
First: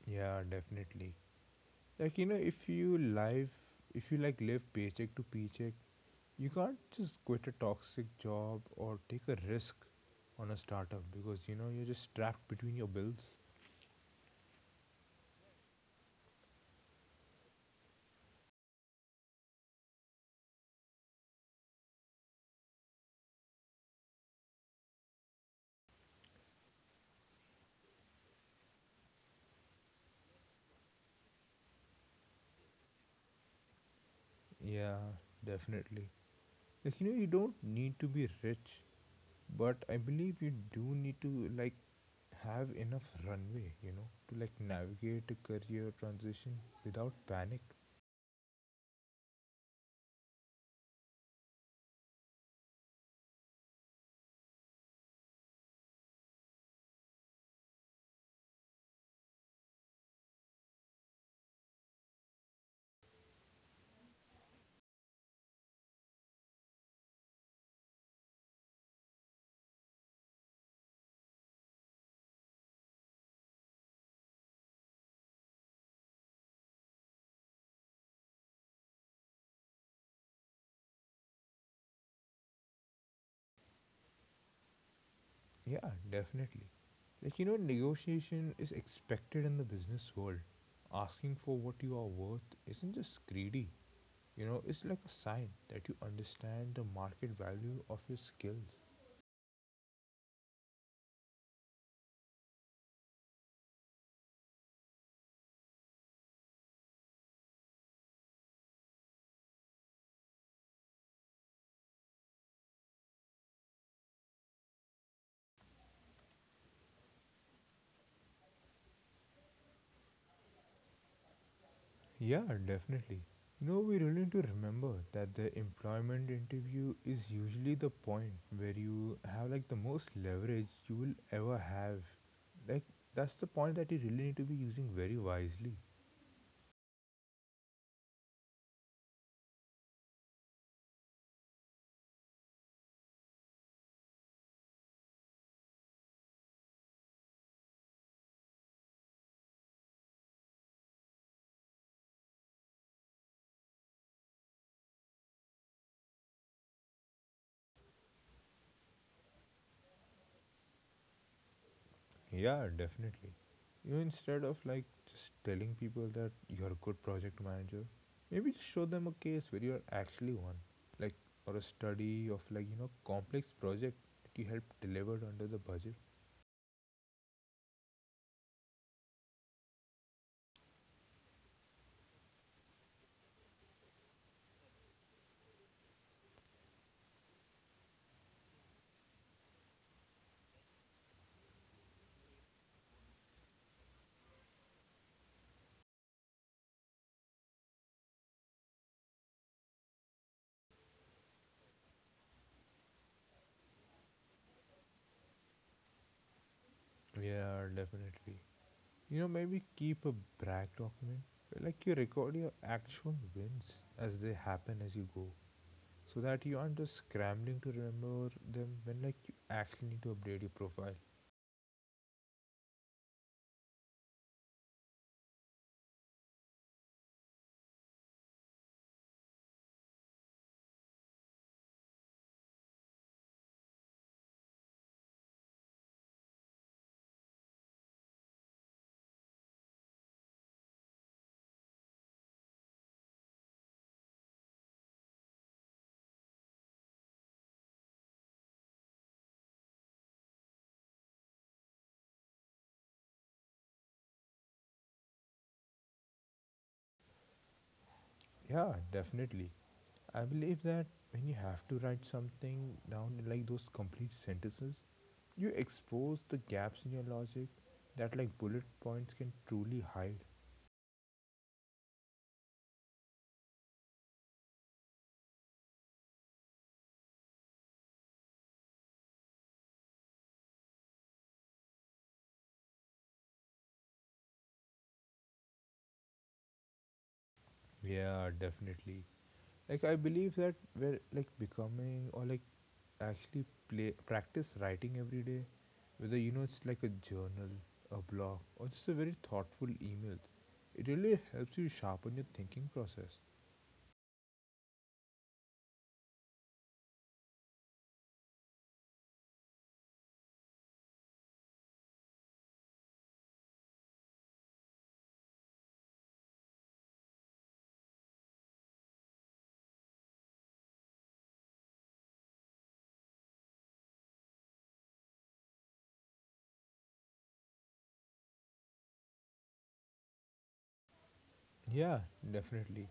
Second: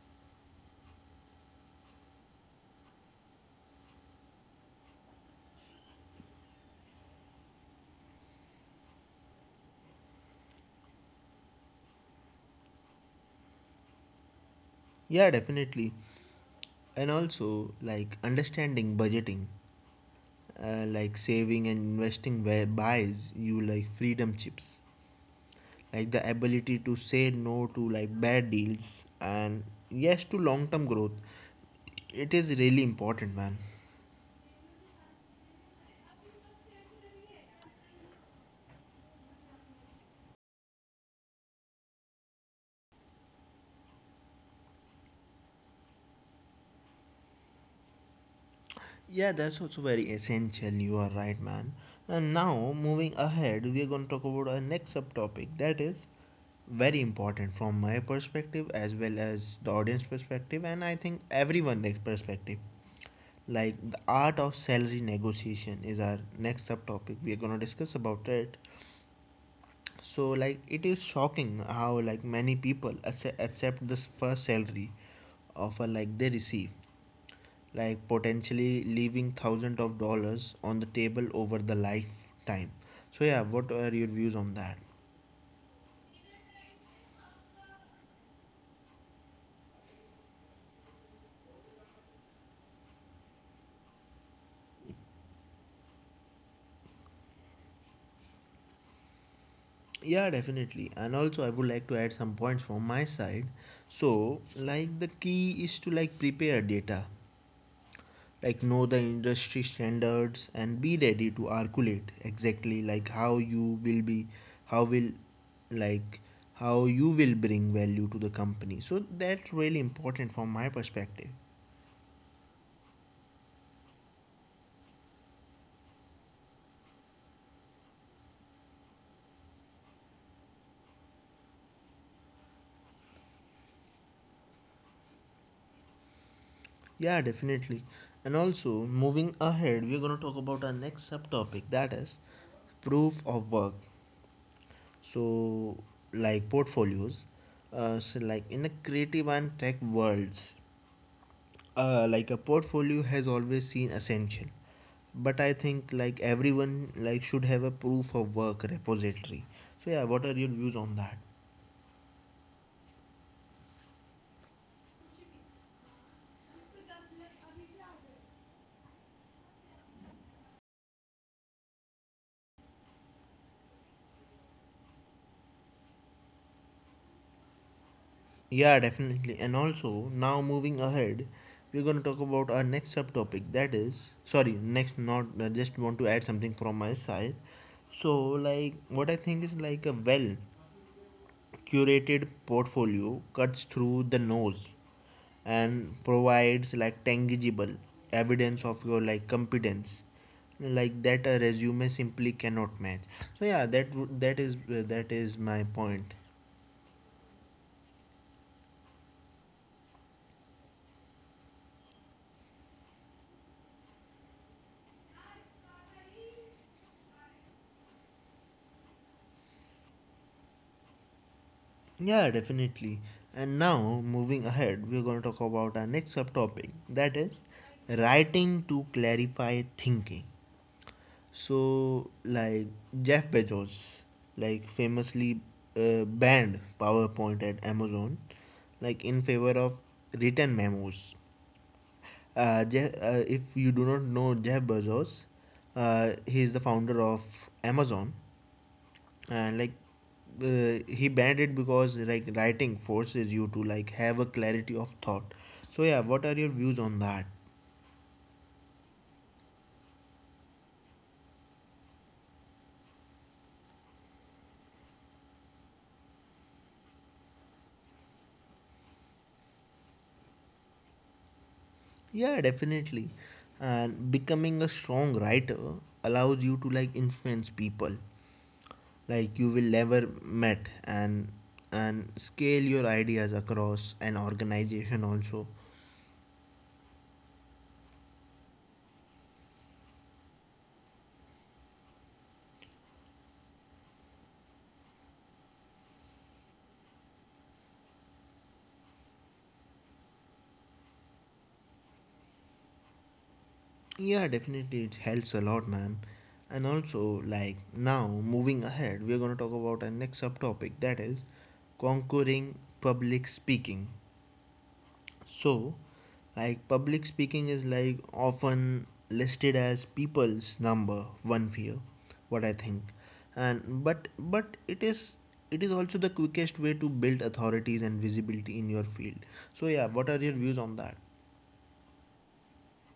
Speaker 2: Yeah, definitely. Like, if you like live paycheck to paycheck, you can't just quit a toxic job or take a risk on a startup because, you're just trapped between your bills.
Speaker 1: Yeah, definitely. And also like understanding budgeting, like saving and investing where buys you like freedom chips, like the ability to say no to like bad deals, and yes to long term growth. It is really important, man.
Speaker 2: Yeah, definitely. Like, you don't need to be rich but I believe you do need to like have enough runway to like navigate a career transition without panic.
Speaker 1: Yeah, that's also very essential. You are right, man. And now, moving ahead, we are going to talk about our next subtopic that is very important from my perspective as well as the audience perspective, and I think everyone's perspective. Like the art of salary negotiation is our next subtopic. We are going to discuss about it. So, like, it is shocking how like many people accept this first salary offer like they receive, like potentially leaving thousands of dollars on the table over the lifetime. So yeah, what are your views on that?
Speaker 2: Yeah, definitely. Like negotiation is expected in the business world. Asking for what you are worth isn't just greedy. You know, it's like a sign that you understand the market value of your skills.
Speaker 1: Yeah, definitely. And also I would like to add some points from my side. So like the key is to like prepare data. Like know the industry standards and be ready to articulate exactly like how you will be how will like how you will bring value to the company. So that's really important from my perspective.
Speaker 2: Yeah, definitely. We really need to remember that the employment interview is usually the point where you have like the most leverage you will ever have. Like, that's the point that you really need to be using very wisely.
Speaker 1: Yeah, definitely. And also, moving ahead, we're going to talk about our next subtopic that is proof of work. So, like portfolios, so, like in a creative and tech worlds, like a portfolio has always seen essential. But I think like everyone like should have a proof of work repository. So yeah, what are your views on that?
Speaker 2: Yeah, definitely. Instead of like just telling people that you're a good project manager, maybe just show them a case where you're actually one. Like, or a study of like, complex project that you helped delivered under the budget.
Speaker 1: Yeah, definitely. And also, now moving ahead, we're going to talk about our next subtopic. That is, sorry, next, not I just want to add something from my side. So, like, what I think is like a well curated portfolio cuts through the nose and provides like tangible evidence of your like competence like that a resume simply cannot match. So yeah, that is my point.
Speaker 2: Yeah, definitely. Maybe keep a brag document, where, like you record your actual wins as they happen as you go. So that you aren't just scrambling to remember them when like you actually need to update your profile.
Speaker 1: Yeah, definitely. And now, moving ahead, we're going to talk about our next subtopic that is writing to clarify thinking. So, like Jeff Bezos, like famously banned PowerPoint at Amazon, like in favor of written memos. Jeff, if you do not know Jeff Bezos, he is the founder of Amazon and like he banned it because like writing forces you to like have a clarity of thought. So yeah, what are your views on that?
Speaker 2: Yeah, definitely. I believe that when you have to write something down in like those complete sentences, you expose the gaps in your logic that like bullet points can truly hide.
Speaker 1: Yeah, definitely. And becoming a strong writer allows you to like influence people like you will never met, and scale your ideas across an organization also.
Speaker 2: Yeah, definitely. Like I believe that we're like becoming or like actually play practice writing every day, whether it's like a journal, a blog or just a very thoughtful email. It really helps you sharpen your thinking process.
Speaker 1: Yeah, definitely, it helps a lot, man. And also, like now, moving ahead, we're gonna talk about our next subtopic that is conquering public speaking. So, like public speaking is like often listed as people's number one fear, what I think. And but it is, it is also the quickest way to build authorities and visibility in your field. So yeah, what are your views on that?
Speaker 2: Yeah, definitely.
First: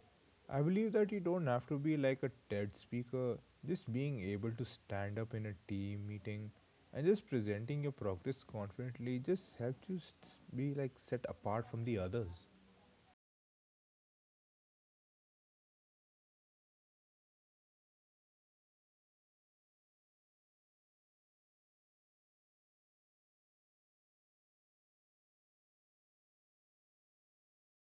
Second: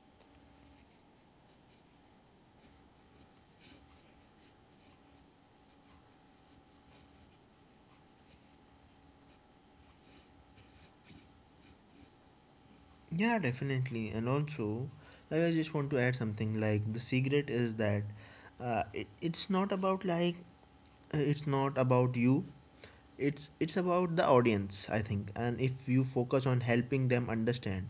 Speaker 2: I believe that you don't have to be like a TED speaker. Just being able to stand up in a team meeting and just presenting your progress confidently just helps you s be like set apart from the others.
Speaker 1: Yeah, definitely. And also, like I just want to add something like the secret is that it's not about like, it's not about you. It's about the audience, I think. And if you focus on helping them understand,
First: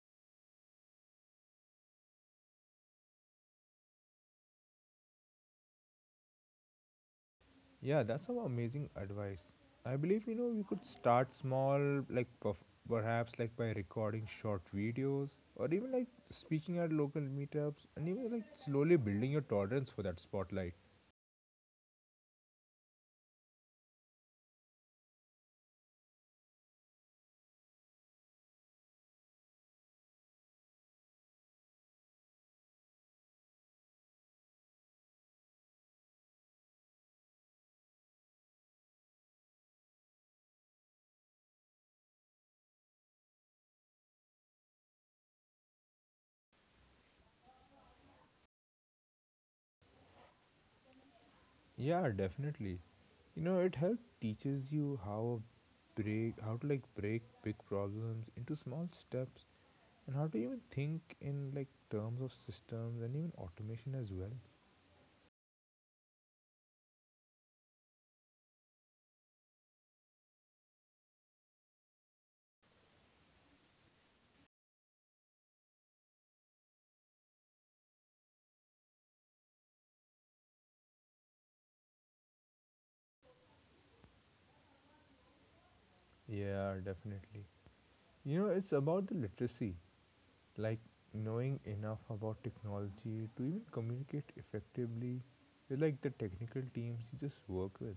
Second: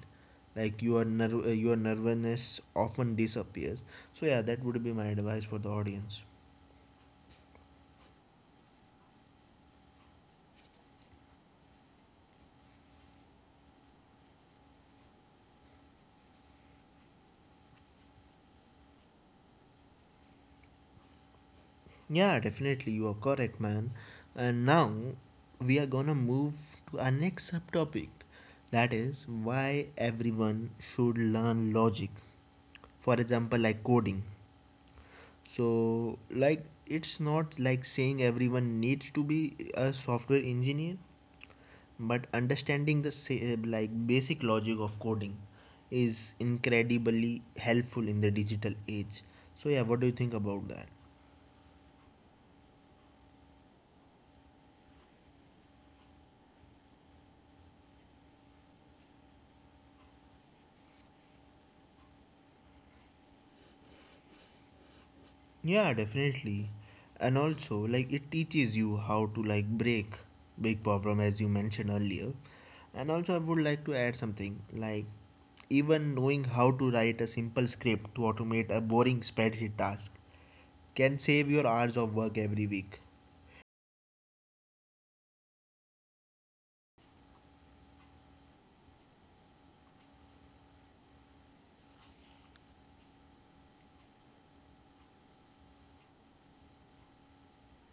Speaker 1: like your nervousness often disappears. So yeah, that would be my advice for the audience.
Speaker 2: Yeah, that's some amazing advice. I believe you could start small, like perhaps like by recording short videos or even like speaking at local meetups and even like slowly building your tolerance for that spotlight.
Speaker 1: Yeah, definitely, you are correct, man. And now we are gonna move to our next subtopic that is why everyone should learn logic. For example, like coding. So, like, it's not like saying everyone needs to be a software engineer, but understanding the basic logic of coding is incredibly helpful in the digital age. So, yeah, what do you think about that?
Speaker 2: Yeah, definitely. It helps teaches you how to like break big problems into small steps and how to even think in like terms of systems and even automation as well.
Speaker 1: Yeah, definitely. And also, like, it teaches you how to like break big problem as you mentioned earlier. And also, I would like to add something like even knowing how to write a simple script to automate a boring spreadsheet task can save your hours of work every week.
Speaker 2: Yeah, definitely. It's about the literacy, like knowing enough about technology to even communicate effectively with like the technical teams you just work with.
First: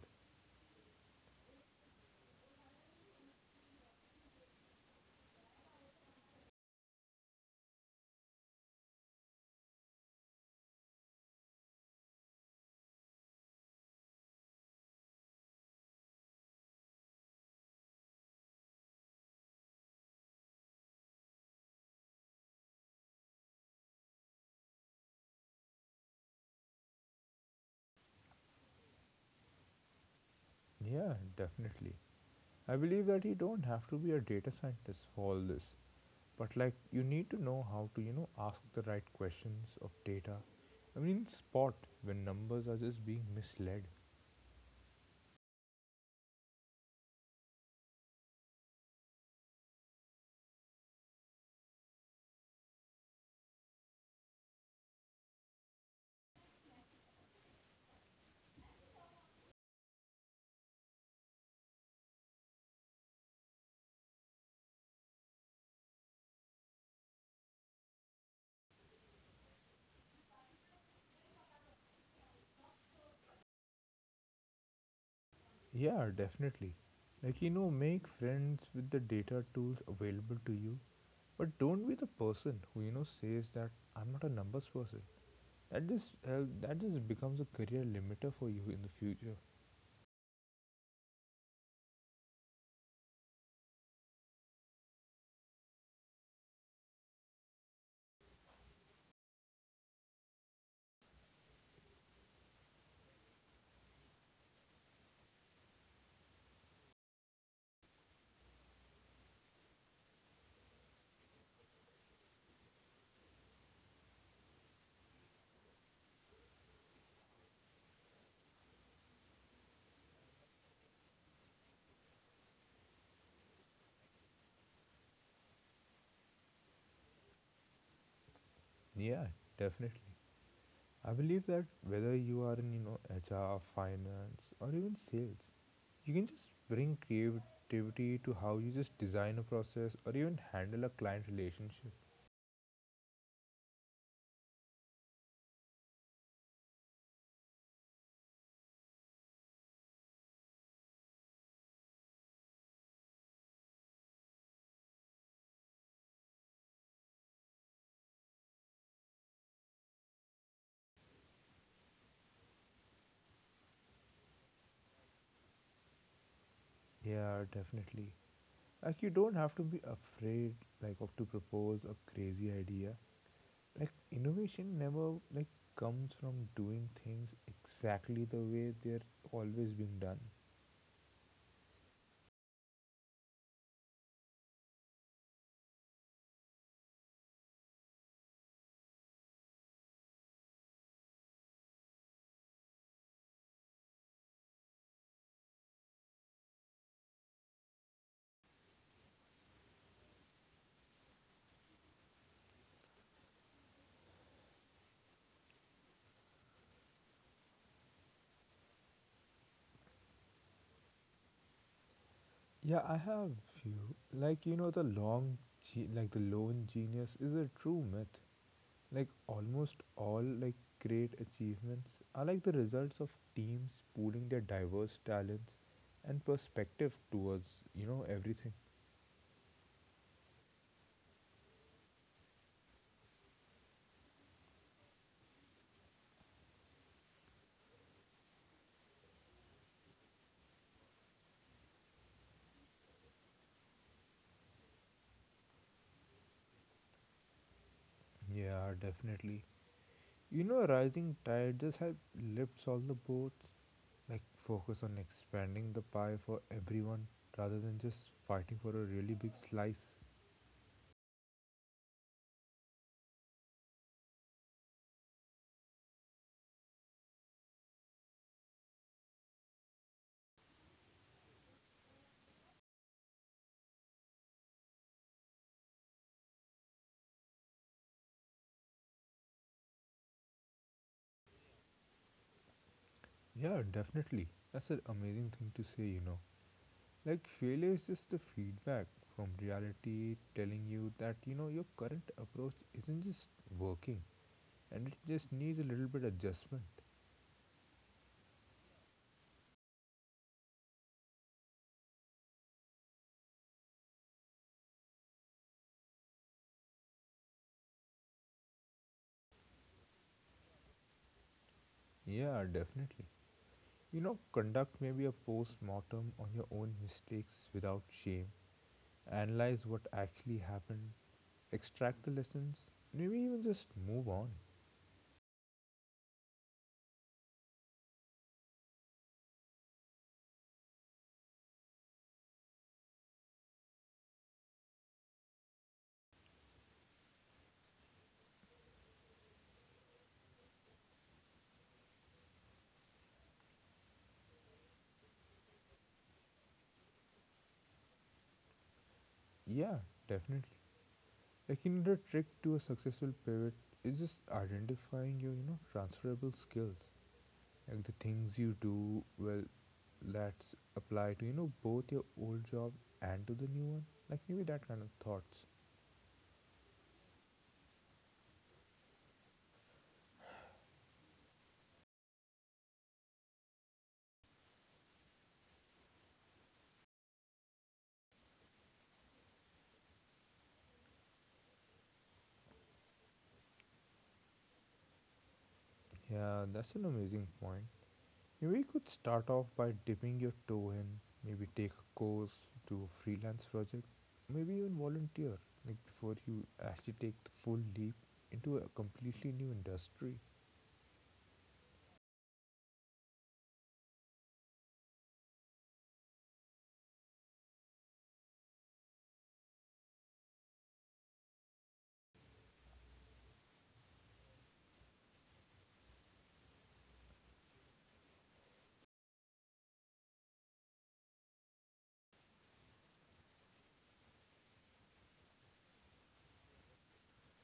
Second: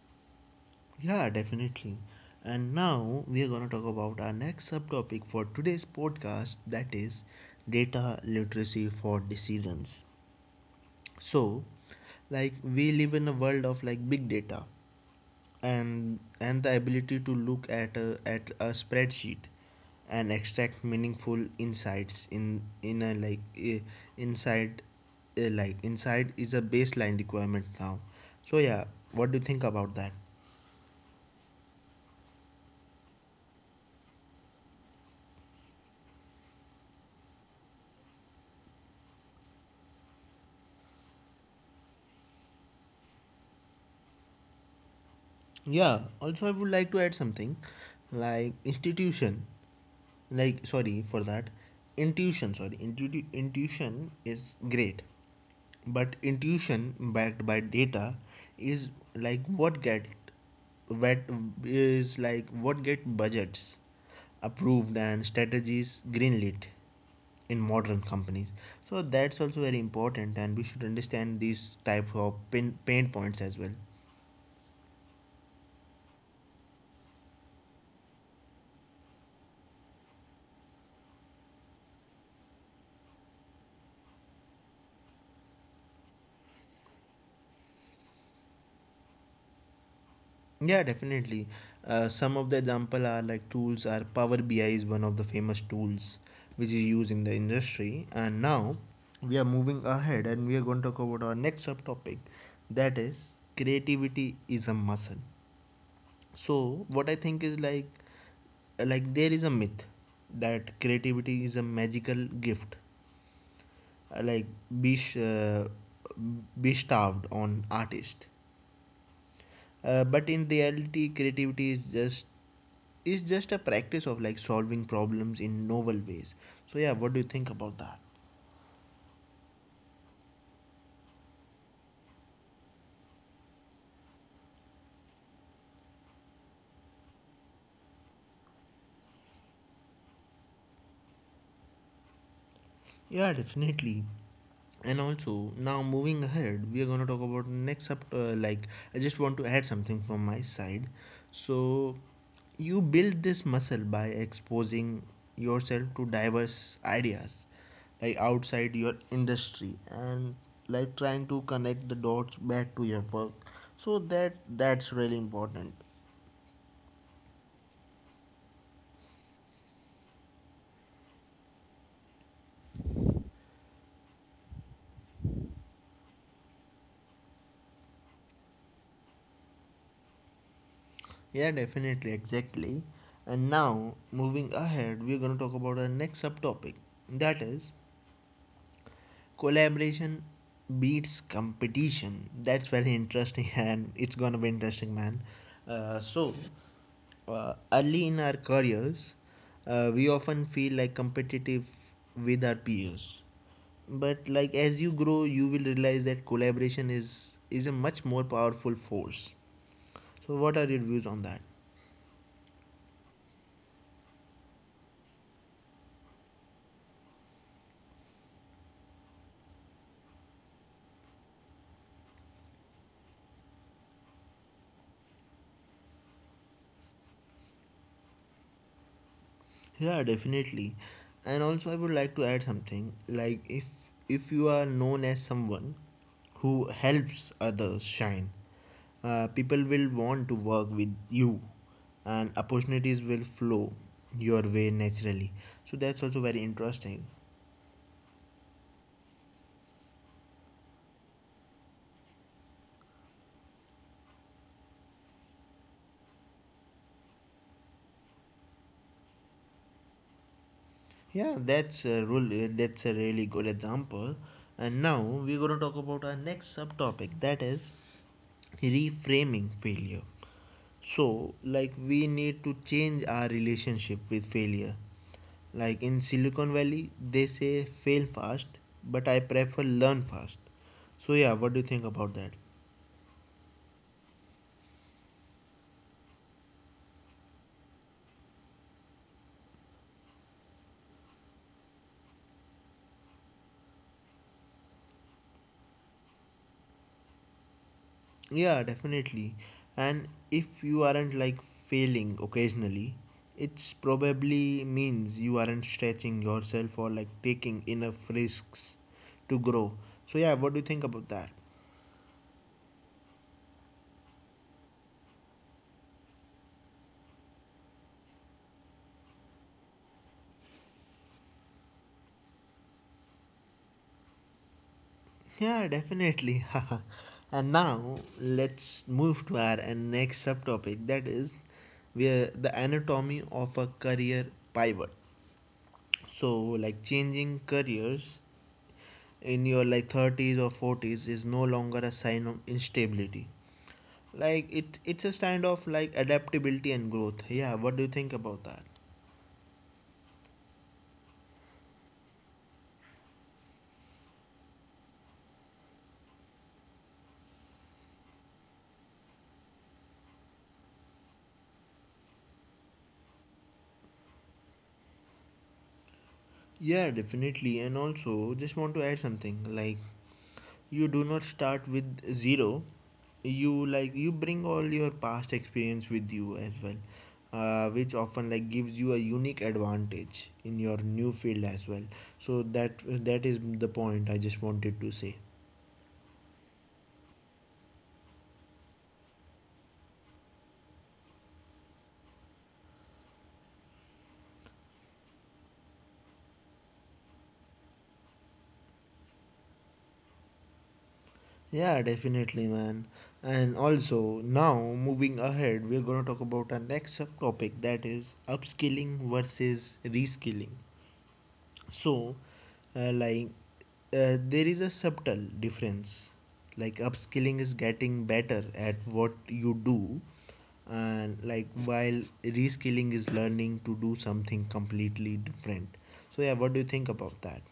Speaker 1: Yeah, definitely. And now we are going to talk about our next subtopic for today's podcast that is data literacy for decisions. So, like we live in a world of like big data, and the ability to look at a spreadsheet and extract meaningful insights in in a like i- inside uh, like inside is a baseline requirement now. So yeah, what do you think about that?
Speaker 2: Yeah, definitely. I believe that you don't have to be a data scientist for all this, but like you need to know how to, ask the right questions of data. I mean, spot when numbers are just being misled.
Speaker 1: Yeah, also I would like to add something like institution, like sorry for that, intuition, sorry, intuition is great. But intuition backed by data is what like what get budgets approved and strategies greenlit in modern companies. So that's also very important, and we should understand these types of pain points as well.
Speaker 2: Yeah, definitely. Like, make friends with the data tools available to you. But don't be the person who says that I'm not a numbers person. That just becomes a career limiter for you in the future.
Speaker 1: Yeah, definitely. Some of the example are like tools are Power BI is one of the famous tools which is used in the industry. And now we are moving ahead and we are going to talk about our next subtopic that is creativity is a muscle. So what I think is like there is a myth that creativity is a magical gift, uh, like be, sh- uh, be starved on artist, but in reality creativity is just, is just a practice of like solving problems in novel ways. So yeah, what do you think about that?
Speaker 2: Yeah, definitely. I believe that whether you are in HR, finance, or even sales, you can just bring creativity to how you just design a process or even handle a client relationship.
Speaker 1: Yeah, definitely. And also, now moving ahead, we are going to talk about next up. Like, I just want to add something from my side. So, you build this muscle by exposing yourself to diverse ideas, like outside your industry, and like trying to connect the dots back to your work. So that, that's really important.
Speaker 2: Yeah, definitely. Like you don't have to be afraid like of to propose a crazy idea. Like innovation never like comes from doing things exactly the way they're always being done.
Speaker 1: Yeah, definitely, exactly. And now, moving ahead, we're going to talk about our next subtopic. That is collaboration beats competition. That's very interesting, [laughs] and it's gonna be interesting, man. Uh, so, Early in our careers, we often feel like competitive with our peers. But like as you grow, you will realize that collaboration is a much more powerful force. So, what are your views on that?
Speaker 2: Yeah, I have few. Like like the lone genius is a true myth. Like almost all like great achievements are like the results of teams pooling their diverse talents and perspective towards everything.
Speaker 1: Yeah, definitely. And also I would like to add something like if you are known as someone who helps others shine, people will want to work with you and opportunities will flow your way naturally. So that's also very interesting.
Speaker 2: Yeah, definitely. A rising tide just help lift all the boats. Like focus on expanding the pie for everyone rather than just fighting for a really big slice.
Speaker 1: Yeah, that's a rule. That's a really good example. And now we're going to talk about our next subtopic that is reframing failure. So, like, we need to change our relationship with failure. Like in Silicon Valley, they say fail fast, but I prefer learn fast. So, yeah, what do you think about that?
Speaker 2: Yeah, definitely. That's an amazing thing to say. Like failure is just the feedback from reality telling you that, your current approach isn't just working and it just needs a little bit adjustment.
Speaker 1: Yeah, definitely. And if you aren't like failing occasionally, it's probably means you aren't stretching yourself or like taking enough risks to grow. So, yeah, what do you think about that?
Speaker 2: Yeah, definitely. Conduct maybe a post mortem on your own mistakes without shame. Analyze what actually happened, extract the lessons, maybe even just move on.
Speaker 1: Yeah, definitely. [laughs] And now let's move to our next subtopic that is where the anatomy of a career pivot. So like changing careers in your like 30s or 40s is no longer a sign of instability. Like it's a sign of like adaptability and growth. Yeah, what do you think about that?
Speaker 2: Yeah, definitely. Like another trick to a successful pivot is just identifying your, transferable skills. Like the things you do well that's apply to, both your old job and to the new one. Like maybe that kind of thoughts.
Speaker 1: Yeah, definitely. And also just want to add something like you do not start with zero. You like you bring all your past experience with you as well, which often like gives you a unique advantage in your new field as well. So that, that is the point I just wanted to say.
Speaker 2: Yeah, that's an amazing point. Maybe you could start off by dipping your toe in, maybe take a course, do a freelance project, maybe even volunteer, like before you actually take the full leap into a completely new industry.
Speaker 1: Yeah, definitely, man. And also now moving ahead we're going to talk about our next subtopic that is upskilling versus reskilling. So, uh, like there is a subtle difference. Like upskilling is getting better at what you do, and like while reskilling is learning to do something completely different. So yeah, what do you think about that?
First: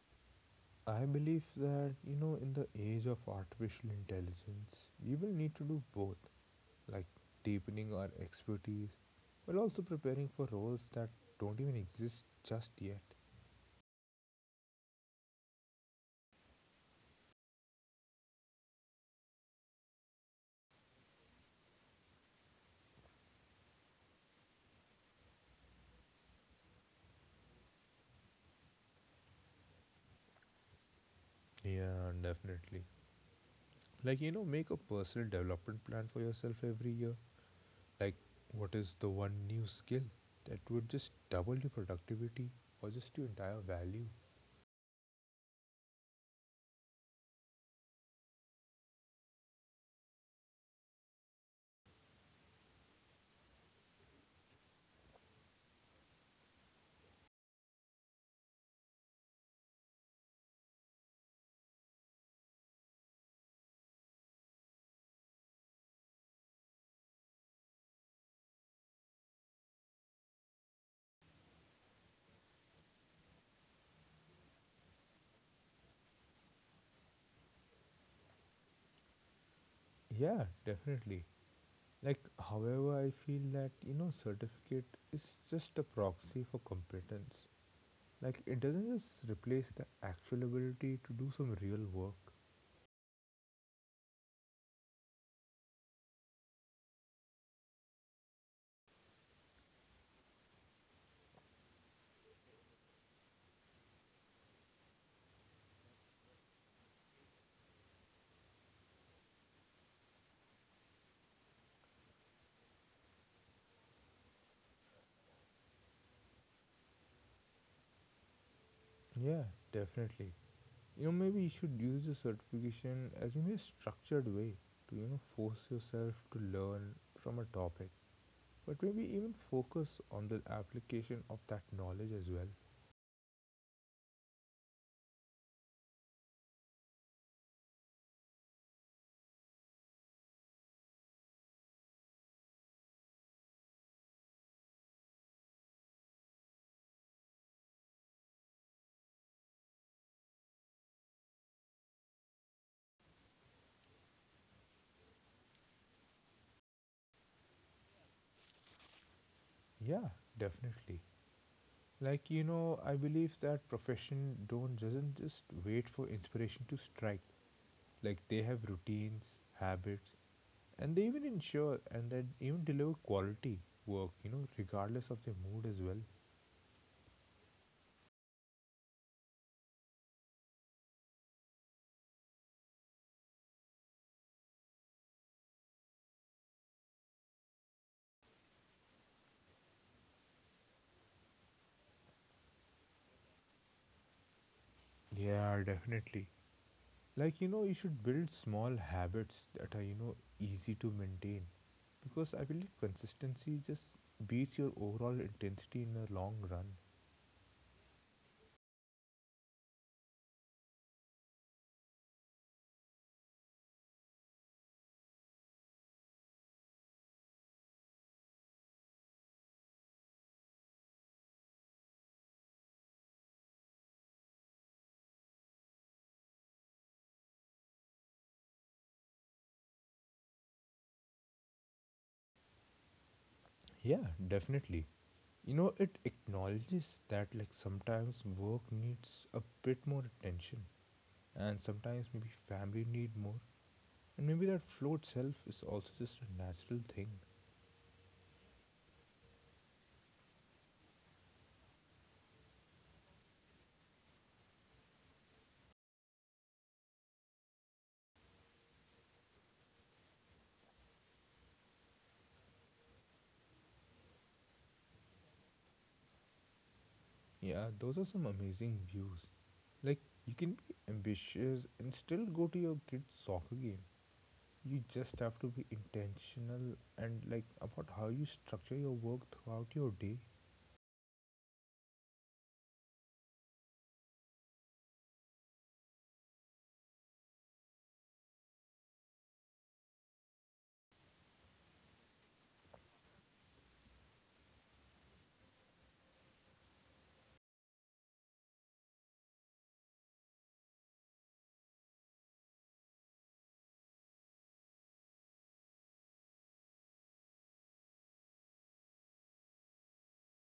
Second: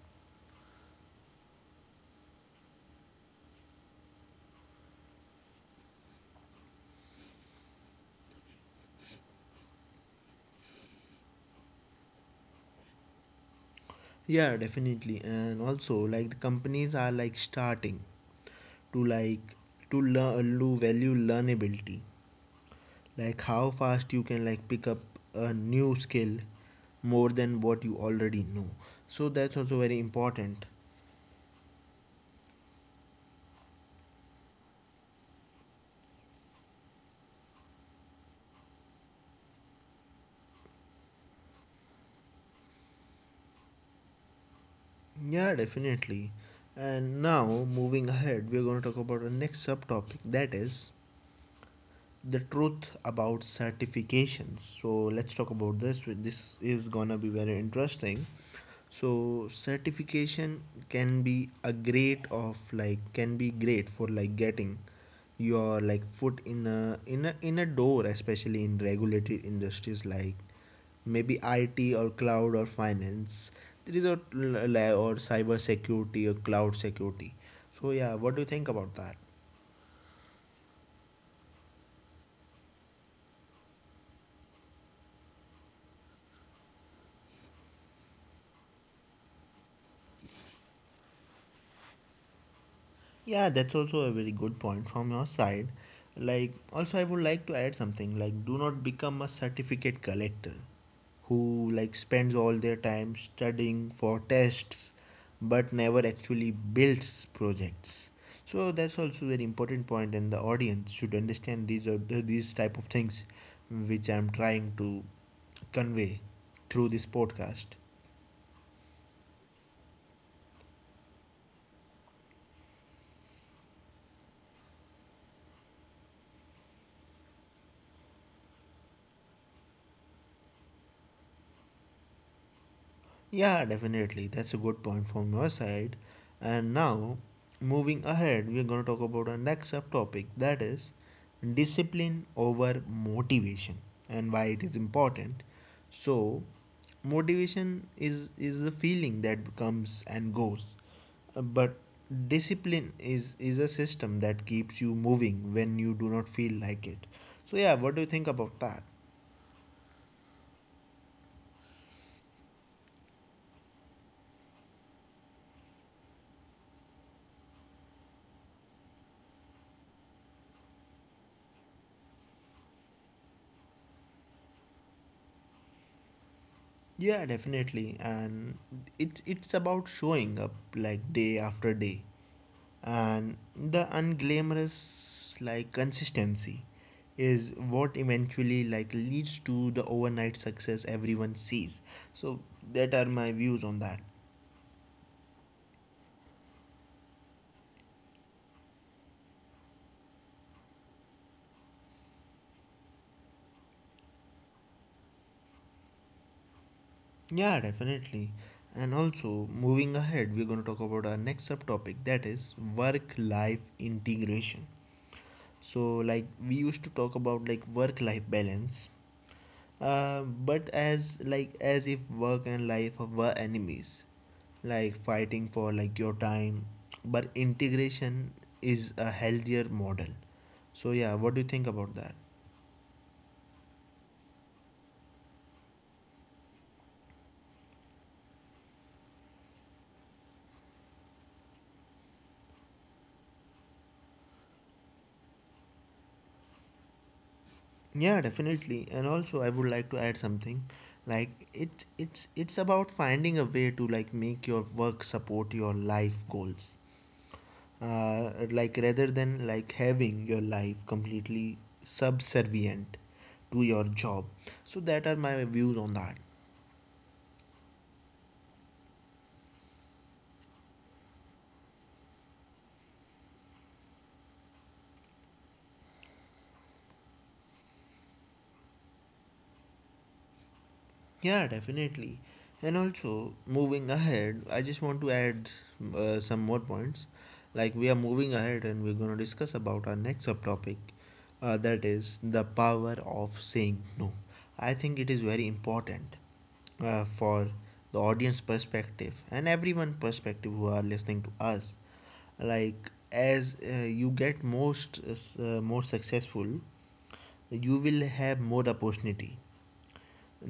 Speaker 2: I believe that, in the age of artificial intelligence, we will need to do both, like deepening our expertise while also preparing for roles that don't even exist just yet.
Speaker 1: Yeah, definitely. And also, like the companies are like starting to like, to learn to value learnability, like how fast you can like pick up a new skill more than what you already know. So that's also very important.
Speaker 2: Yeah, definitely. Like, make a personal development plan for yourself every year. Like, what is the one new skill that would just double your productivity or just your entire value?
Speaker 1: Yeah, definitely. And now, moving ahead, we're going to talk about the next subtopic that is the truth about certifications. So let's talk about this, this is gonna be very interesting. So certification can be a great of like, can be great for like getting your like foot in a door, especially in regulated industries like maybe IT or cloud or finance. There is a or cyber security or cloud security. So yeah, what do you think about that?
Speaker 2: Yeah, definitely. Like, however, I feel that certificate is just a proxy for competence. Like, it doesn't just replace the actual ability to do some real work.
Speaker 1: Yeah, that's also a very good point from your side. Like, also, I would like to add something like, do not become a certificate collector who like spends all their time studying for tests but never actually builds projects. So that's also very important point, and the audience should understand these are these type of things which I'm trying to convey through this podcast.
Speaker 2: Yeah, definitely. Maybe you should use the certification as in a structured way to force yourself to learn from a topic, but maybe even focus on the application of that knowledge as well.
Speaker 1: Yeah, definitely. That's a good point from your side. And now, moving ahead, we're going to talk about our next subtopic that is discipline over motivation and why it is important. So, motivation is the feeling that comes and goes. But discipline is a system that keeps you moving when you do not feel like it. So, yeah, what do you think about that?
Speaker 2: Yeah, definitely. Like I believe that profession don't doesn't just wait for inspiration to strike. Like they have routines, habits, and they even ensure and then even deliver quality work, regardless of their mood as well.
Speaker 1: Yeah, definitely. And it's about showing up like day after day. And the unglamorous like consistency is what eventually like leads to the overnight success everyone sees. So that are my views on that.
Speaker 2: Yeah, definitely. Like, you should build small habits that are, easy to maintain because I believe consistency just beats your overall intensity in the long run.
Speaker 1: Yeah, definitely. And also moving ahead, we're going to talk about our next subtopic that is work life integration. So like we used to talk about like work life balance, but as like as if work and life were enemies, like fighting for like your time, but integration is a healthier model. So yeah, what do you think about that?
Speaker 2: Yeah, definitely. It acknowledges that, like, sometimes work needs a bit more attention and sometimes maybe family need more. And maybe that flow itself is also just a natural thing.
Speaker 1: Yeah, definitely. And also I would like to add something. Like it's about finding a way to like make your work support your life goals, like rather than like having your life completely subservient to your job. So that are my views on that.
Speaker 2: Yeah, those are some amazing views. Like, you can be ambitious and still go to your kid's soccer game. You just have to be intentional and like about how you structure your work throughout your day.
Speaker 1: Yeah, definitely. And also moving ahead, I just want to add some more points. Like we are moving ahead and we're going to discuss about our next subtopic, that is the power of saying no. I think it is very important, for the audience perspective and everyone perspective who are listening to us. Like as you get most more successful, you will have more opportunity,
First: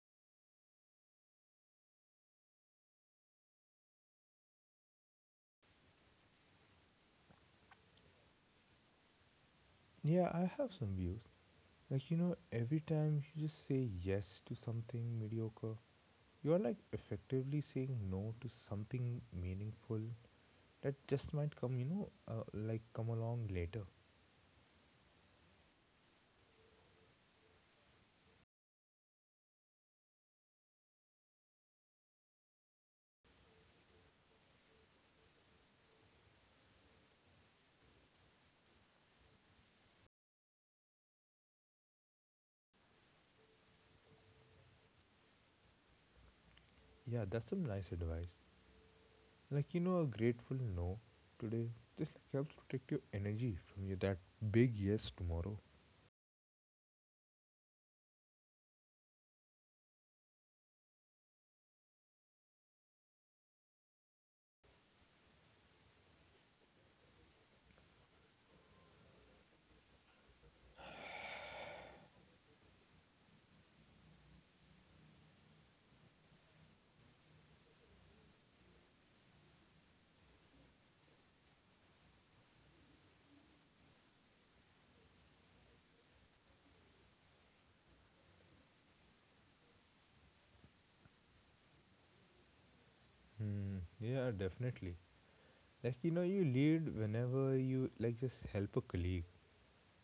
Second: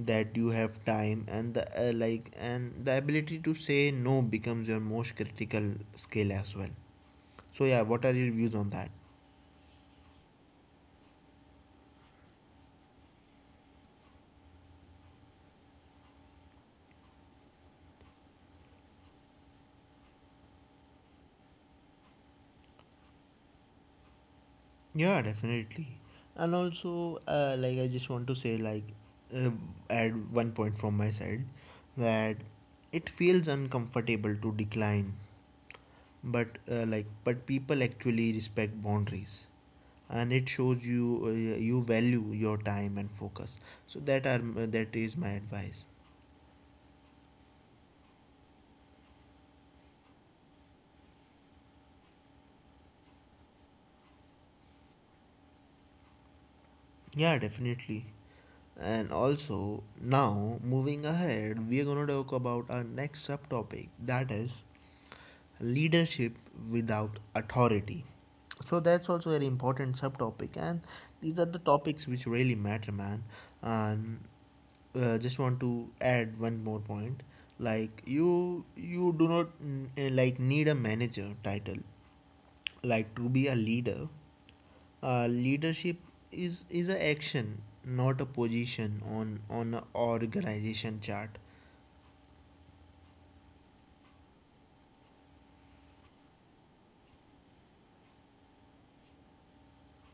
Speaker 1: that you have time and the and the ability to say no becomes your most critical skill as well. So yeah, what are your views on that?
Speaker 2: Yeah, I have some views. Like, every time you just say yes to something mediocre, you are like effectively saying no to something meaningful that just might come, you know, like come along later.
Speaker 1: Yeah, definitely. And also like I just want to say, like uh, add one point from my side, that it feels uncomfortable to decline, but but people actually respect boundaries and it shows you, you value your time and focus. So that is my advice.
Speaker 2: Yeah, that's some nice advice. Like a grateful no today just like helps protect your energy from your that big yes tomorrow.
Speaker 1: Yeah, definitely. And also now moving ahead, we are going to talk about our next subtopic that is leadership without authority. So that's also a very important subtopic. And these are the topics which really matter, man. And just want to add one more point. Like you do not like need a manager title, like to be a leader. Leadership is an action, not a position on an organization chart.
Speaker 2: Hmm. Yeah, definitely. Like you lead whenever you like just help a colleague.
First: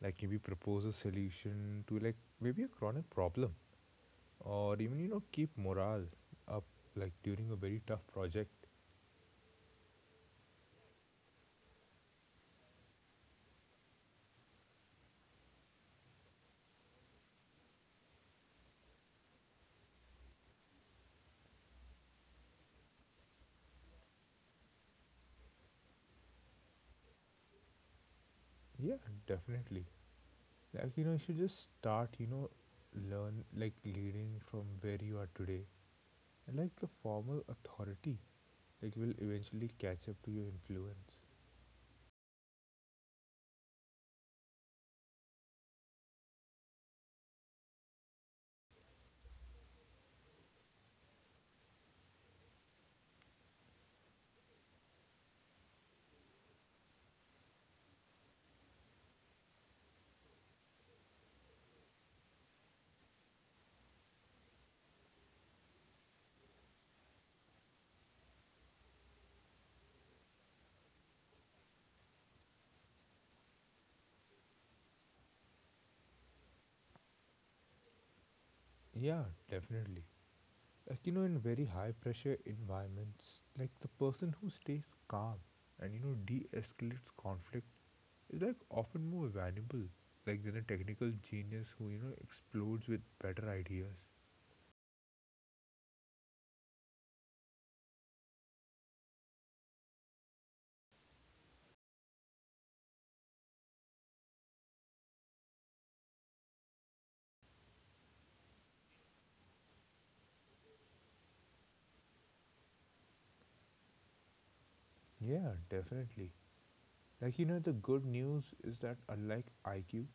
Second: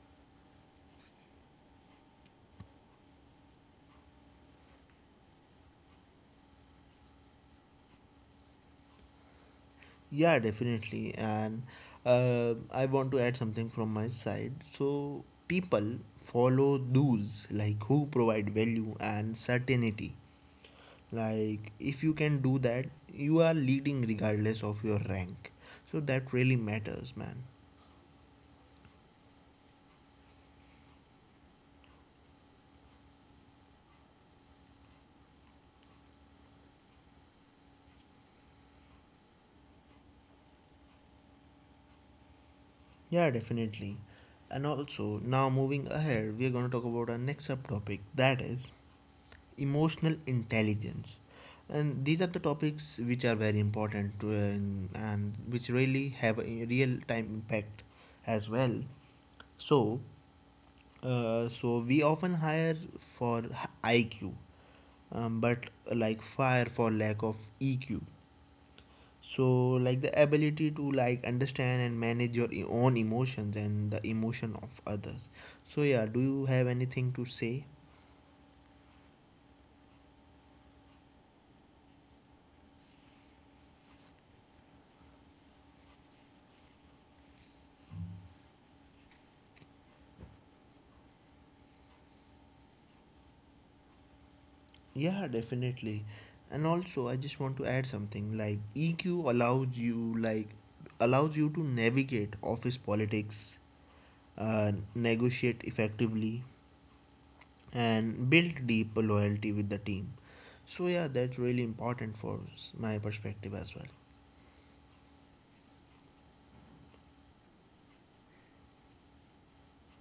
Speaker 2: Like maybe propose a solution to like maybe a chronic problem, or even keep morale up like during a very tough project.
Speaker 1: Yeah, definitely. And I want to add something from my side. So, people follow those like who provide value and certainty. Like, if you can do that, you are leading regardless of your rank. So, that really matters, man.
Speaker 2: Yeah, definitely. Like you should just start. Learn like leading from where you are today, and like the formal authority like will eventually catch up to your influence.
Speaker 1: Yeah, definitely. And also, now moving ahead, we are going to talk about our next subtopic that is emotional intelligence. And these are the topics which are very important to, and which really have a real time impact as well. So uh, so we often hire for IQ, but like fire for lack of EQ. So like the ability to like understand and manage your own emotions and the emotion of others. So yeah, do you have anything to say?
Speaker 2: Yeah, definitely. Like in very high pressure environments, like the person who stays calm and de-escalates conflict is like often more valuable, like than a technical genius who explodes with better ideas.
Speaker 1: Yeah, definitely. And also, I just want to add something like EQ allows you to navigate office politics, negotiate effectively, and build deep loyalty with the team. So yeah, that's really important for my perspective as well.
Speaker 2: Yeah, definitely. Like the good news is that unlike IQ,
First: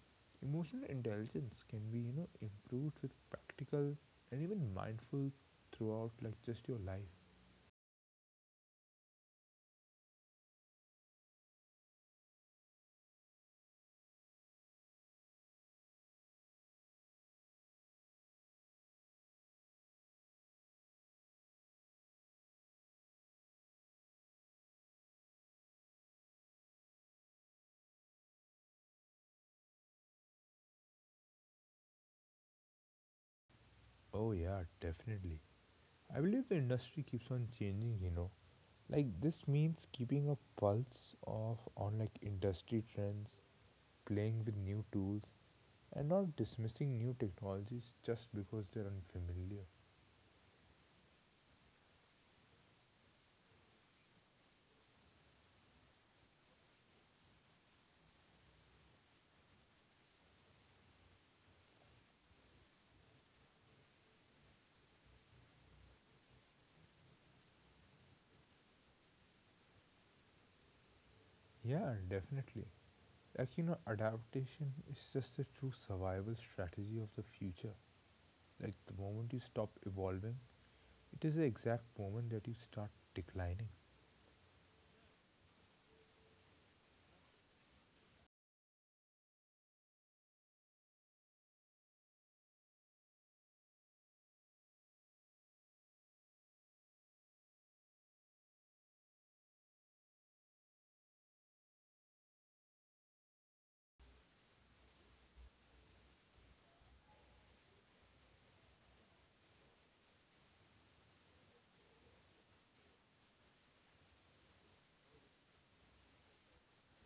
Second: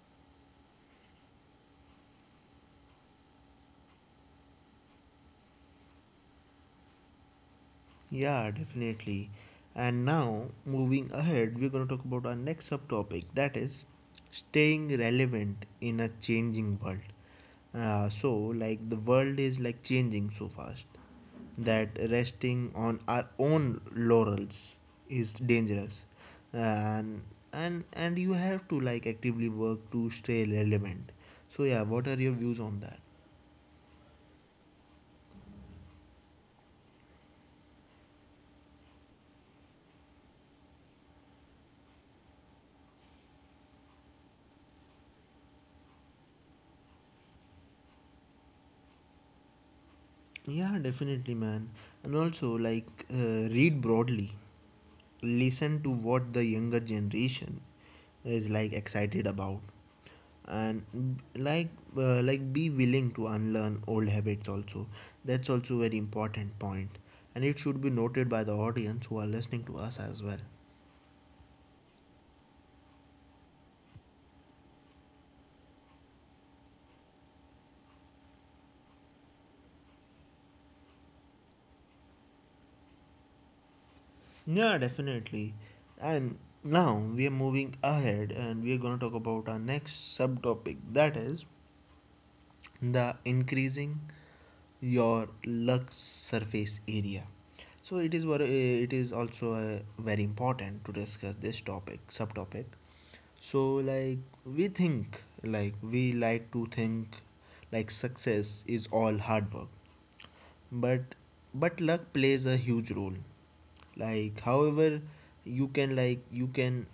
Speaker 2: emotional intelligence can be improved with practical and even mindful throughout like just your life.
Speaker 1: Yeah, definitely. And now, moving ahead, we're going to talk about our next subtopic that is staying relevant in a changing world. So, like, the world is like changing so fast that resting on our own laurels is dangerous. And, and you have to like actively work to stay relevant. So, yeah, what are your views on that?
Speaker 2: Oh, yeah, definitely. I believe the industry keeps on changing. Like, this means keeping a pulse of on like industry trends, playing with new tools, and not dismissing new technologies just because they're unfamiliar.
Speaker 1: Yeah, definitely, man. And also, like, read broadly, listen to what the younger generation is like excited about. And like uh, like be willing to unlearn old habits also. That's also a very important point and it should be noted by the audience who are listening to us as well.
Speaker 2: Yeah, definitely. Like, adaptation is just the true survival strategy of the future. Like, the moment you stop evolving, it is the exact moment that you start declining.
Speaker 1: Yeah, definitely. And now we are moving ahead and we are going to talk about our next subtopic that is the increasing your lug surface area. So it is also very important to discuss this topic subtopic. So like we like to think like success is all hard work, but luck plays a huge role. Like however, you can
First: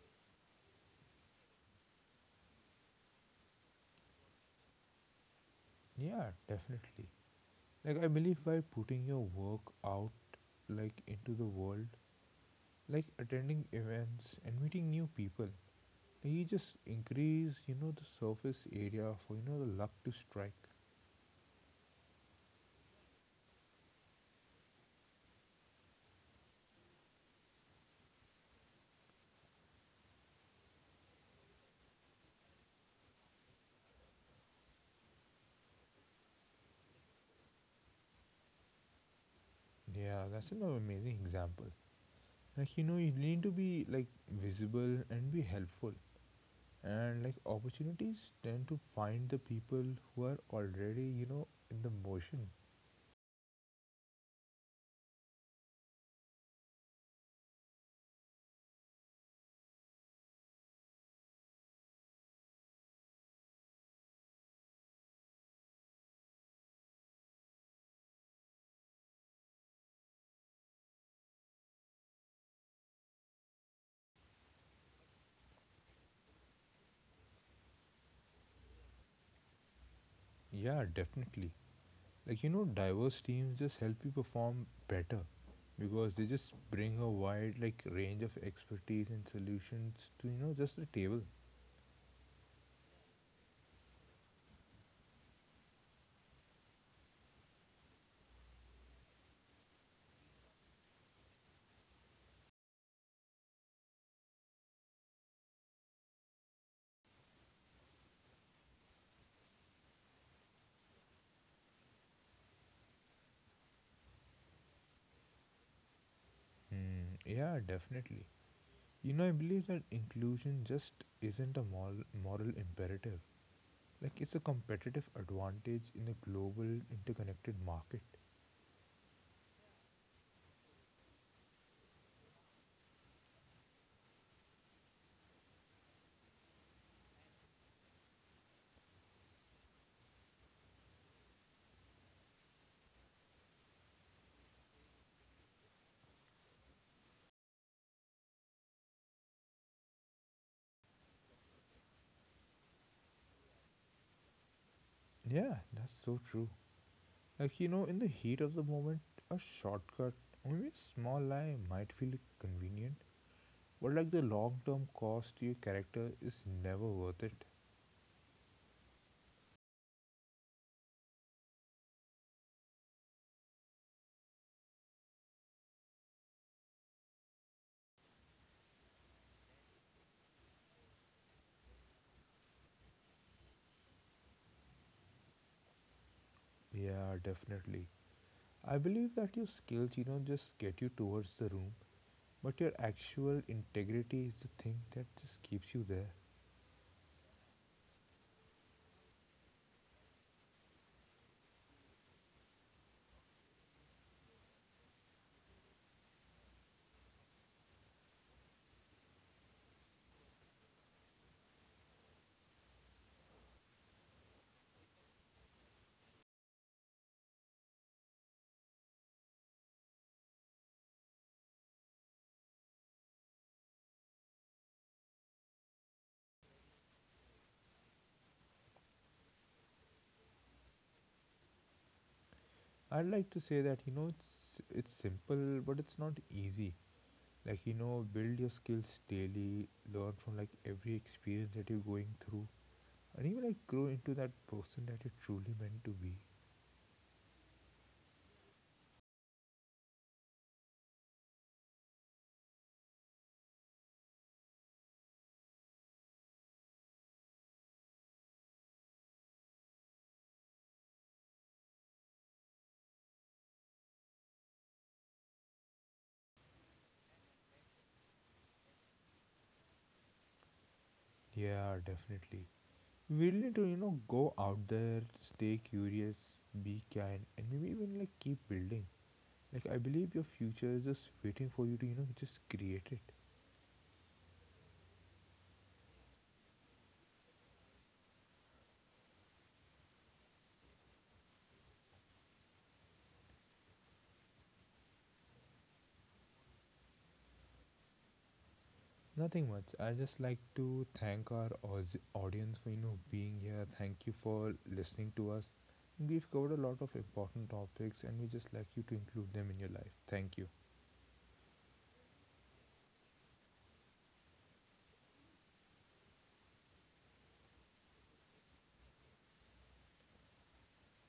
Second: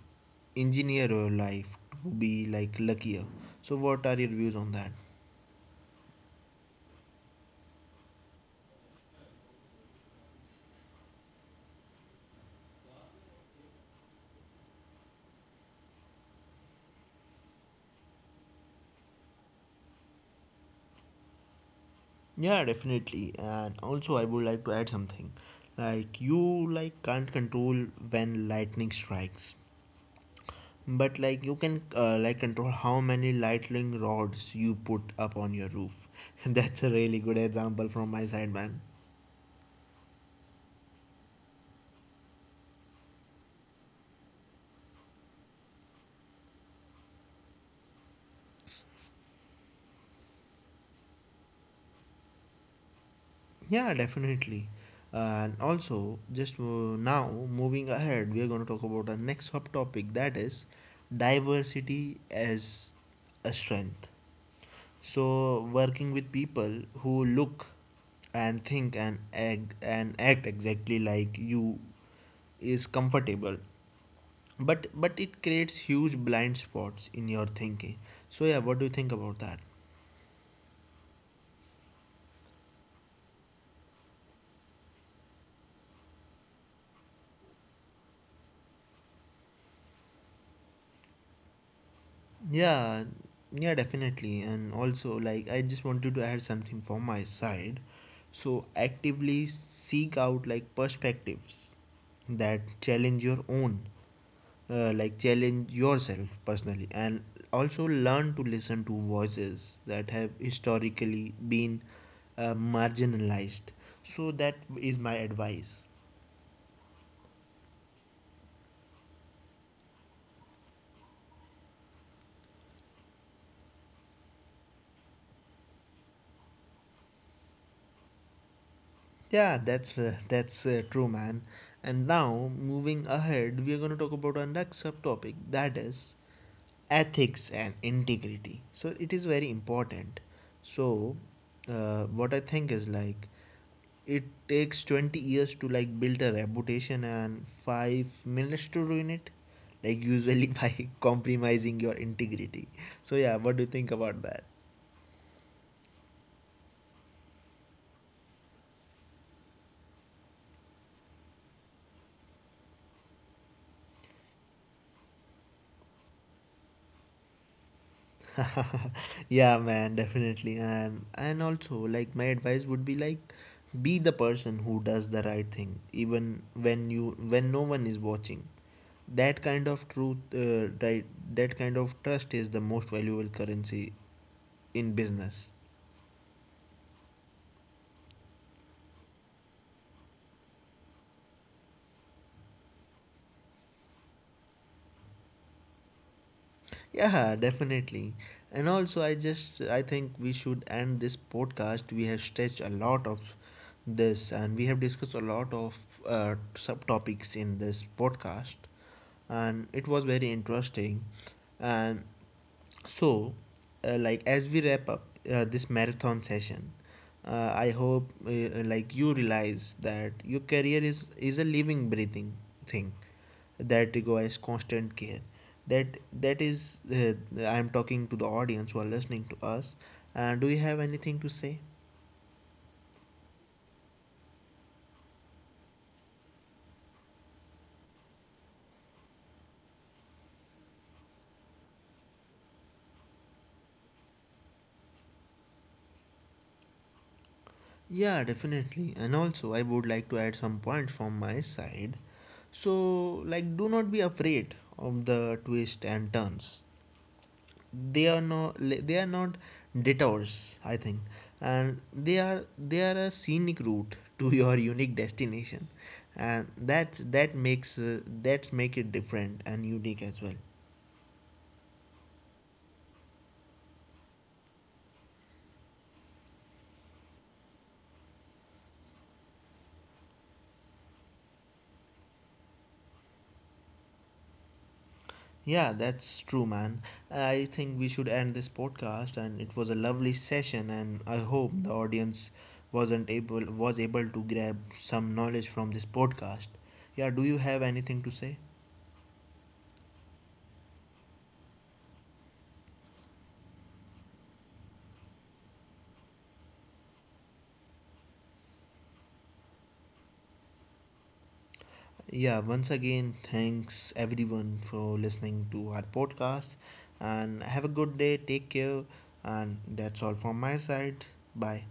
Speaker 1: engineer your life to be like luckier. So what are your views on that?
Speaker 2: Yeah, definitely. Like I believe by putting your work out like into the world, like attending events and meeting new people, like, you just increase the surface area for the luck to strike.
Speaker 1: Yeah, definitely. And also, I would like to add something. Like you can't control when lightning strikes, but like you can like control how many lightning rods you put up on your roof. [laughs] That's a really good example from my side, man.
Speaker 2: Yeah, that's an amazing example. Like you need to be like visible and be helpful, and like opportunities tend to find the people who are already in the motion.
Speaker 1: Yeah, definitely. And also, just now moving ahead, we are going to talk about our next subtopic that is diversity as a strength. So working with people who look and think and act exactly like you is comfortable. But it creates huge blind spots in your thinking. So yeah, what do you think about that?
Speaker 2: Yeah, definitely. Like diverse teams just help you perform better because they just bring a wide like range of expertise and solutions to just the table.
Speaker 1: Yeah, yeah, definitely. And also like I just wanted to add something from my side. So actively seek out like perspectives that challenge your own, like challenge yourself personally, and also learn to listen to voices that have historically been, marginalized. So that is my advice.
Speaker 2: Hmm, yeah, definitely. You know, I believe that inclusion just isn't a moral imperative. Like it's a competitive advantage in a global interconnected market.
Speaker 1: Yeah, that's true, man. And now moving ahead, we are going to talk about our next subtopic that is ethics and integrity. So it is very important. So what I think is, like it takes 20 years to like build a reputation and 5 minutes to ruin it, like usually by [laughs] compromising your integrity. So yeah, what do you think about that?
Speaker 2: Yeah, that's so true. Like in the heat of the moment, a shortcut or maybe a small lie might feel convenient, but like the long term cost to your character is never worth it.
Speaker 1: [laughs] Yeah man, definitely. And also like my advice would be like, be the person who does the right thing even when no one is watching. That kind of truth right, that kind of trust is the most valuable currency in business.
Speaker 2: Yeah, definitely. I believe that your skills, just get you towards the room, but your actual integrity is the thing that just keeps you there.
Speaker 1: Yeah, definitely. And also I think we should end this podcast. We have stretched a lot of this and we have discussed a lot of subtopics in this podcast, and it was very interesting. And so Like as we wrap up this marathon session, I hope like you realize that your career is a living breathing thing that requires constant care. That that is I am talking to the audience who are listening to us. Do you have anything to say?
Speaker 2: I'd like to say that, it's simple, but it's not easy. Like, build your skills daily, learn from like every experience that you're going through, and even like grow into that person that you're truly meant to be.
Speaker 1: Yeah, definitely. And also I would like to add some points from my side. So like, do not be afraid of the twists and turns. They are not detours, I think. And they are a scenic route to [laughs] your unique destination. And that makes, that's make it different and unique as well.
Speaker 2: Yeah, definitely. We really need to, go out there, stay curious, be kind, and maybe even like keep building. Like I believe your future is just waiting for you to just create it.
Speaker 1: Yeah, that's true, man. I think we should end this podcast and it was a lovely session, and I hope the audience wasn't able was able to grab some knowledge from this podcast. Yeah, do you have anything to say?
Speaker 2: Nothing much. I just like to thank our audience for being here. Thank you for listening to us. We've covered a lot of important topics, and we just like you to include them in your life. Thank you.
Speaker 1: Yeah, once again, thanks everyone for listening to our podcast. And have a good day, take care. And that's all from my side. Bye.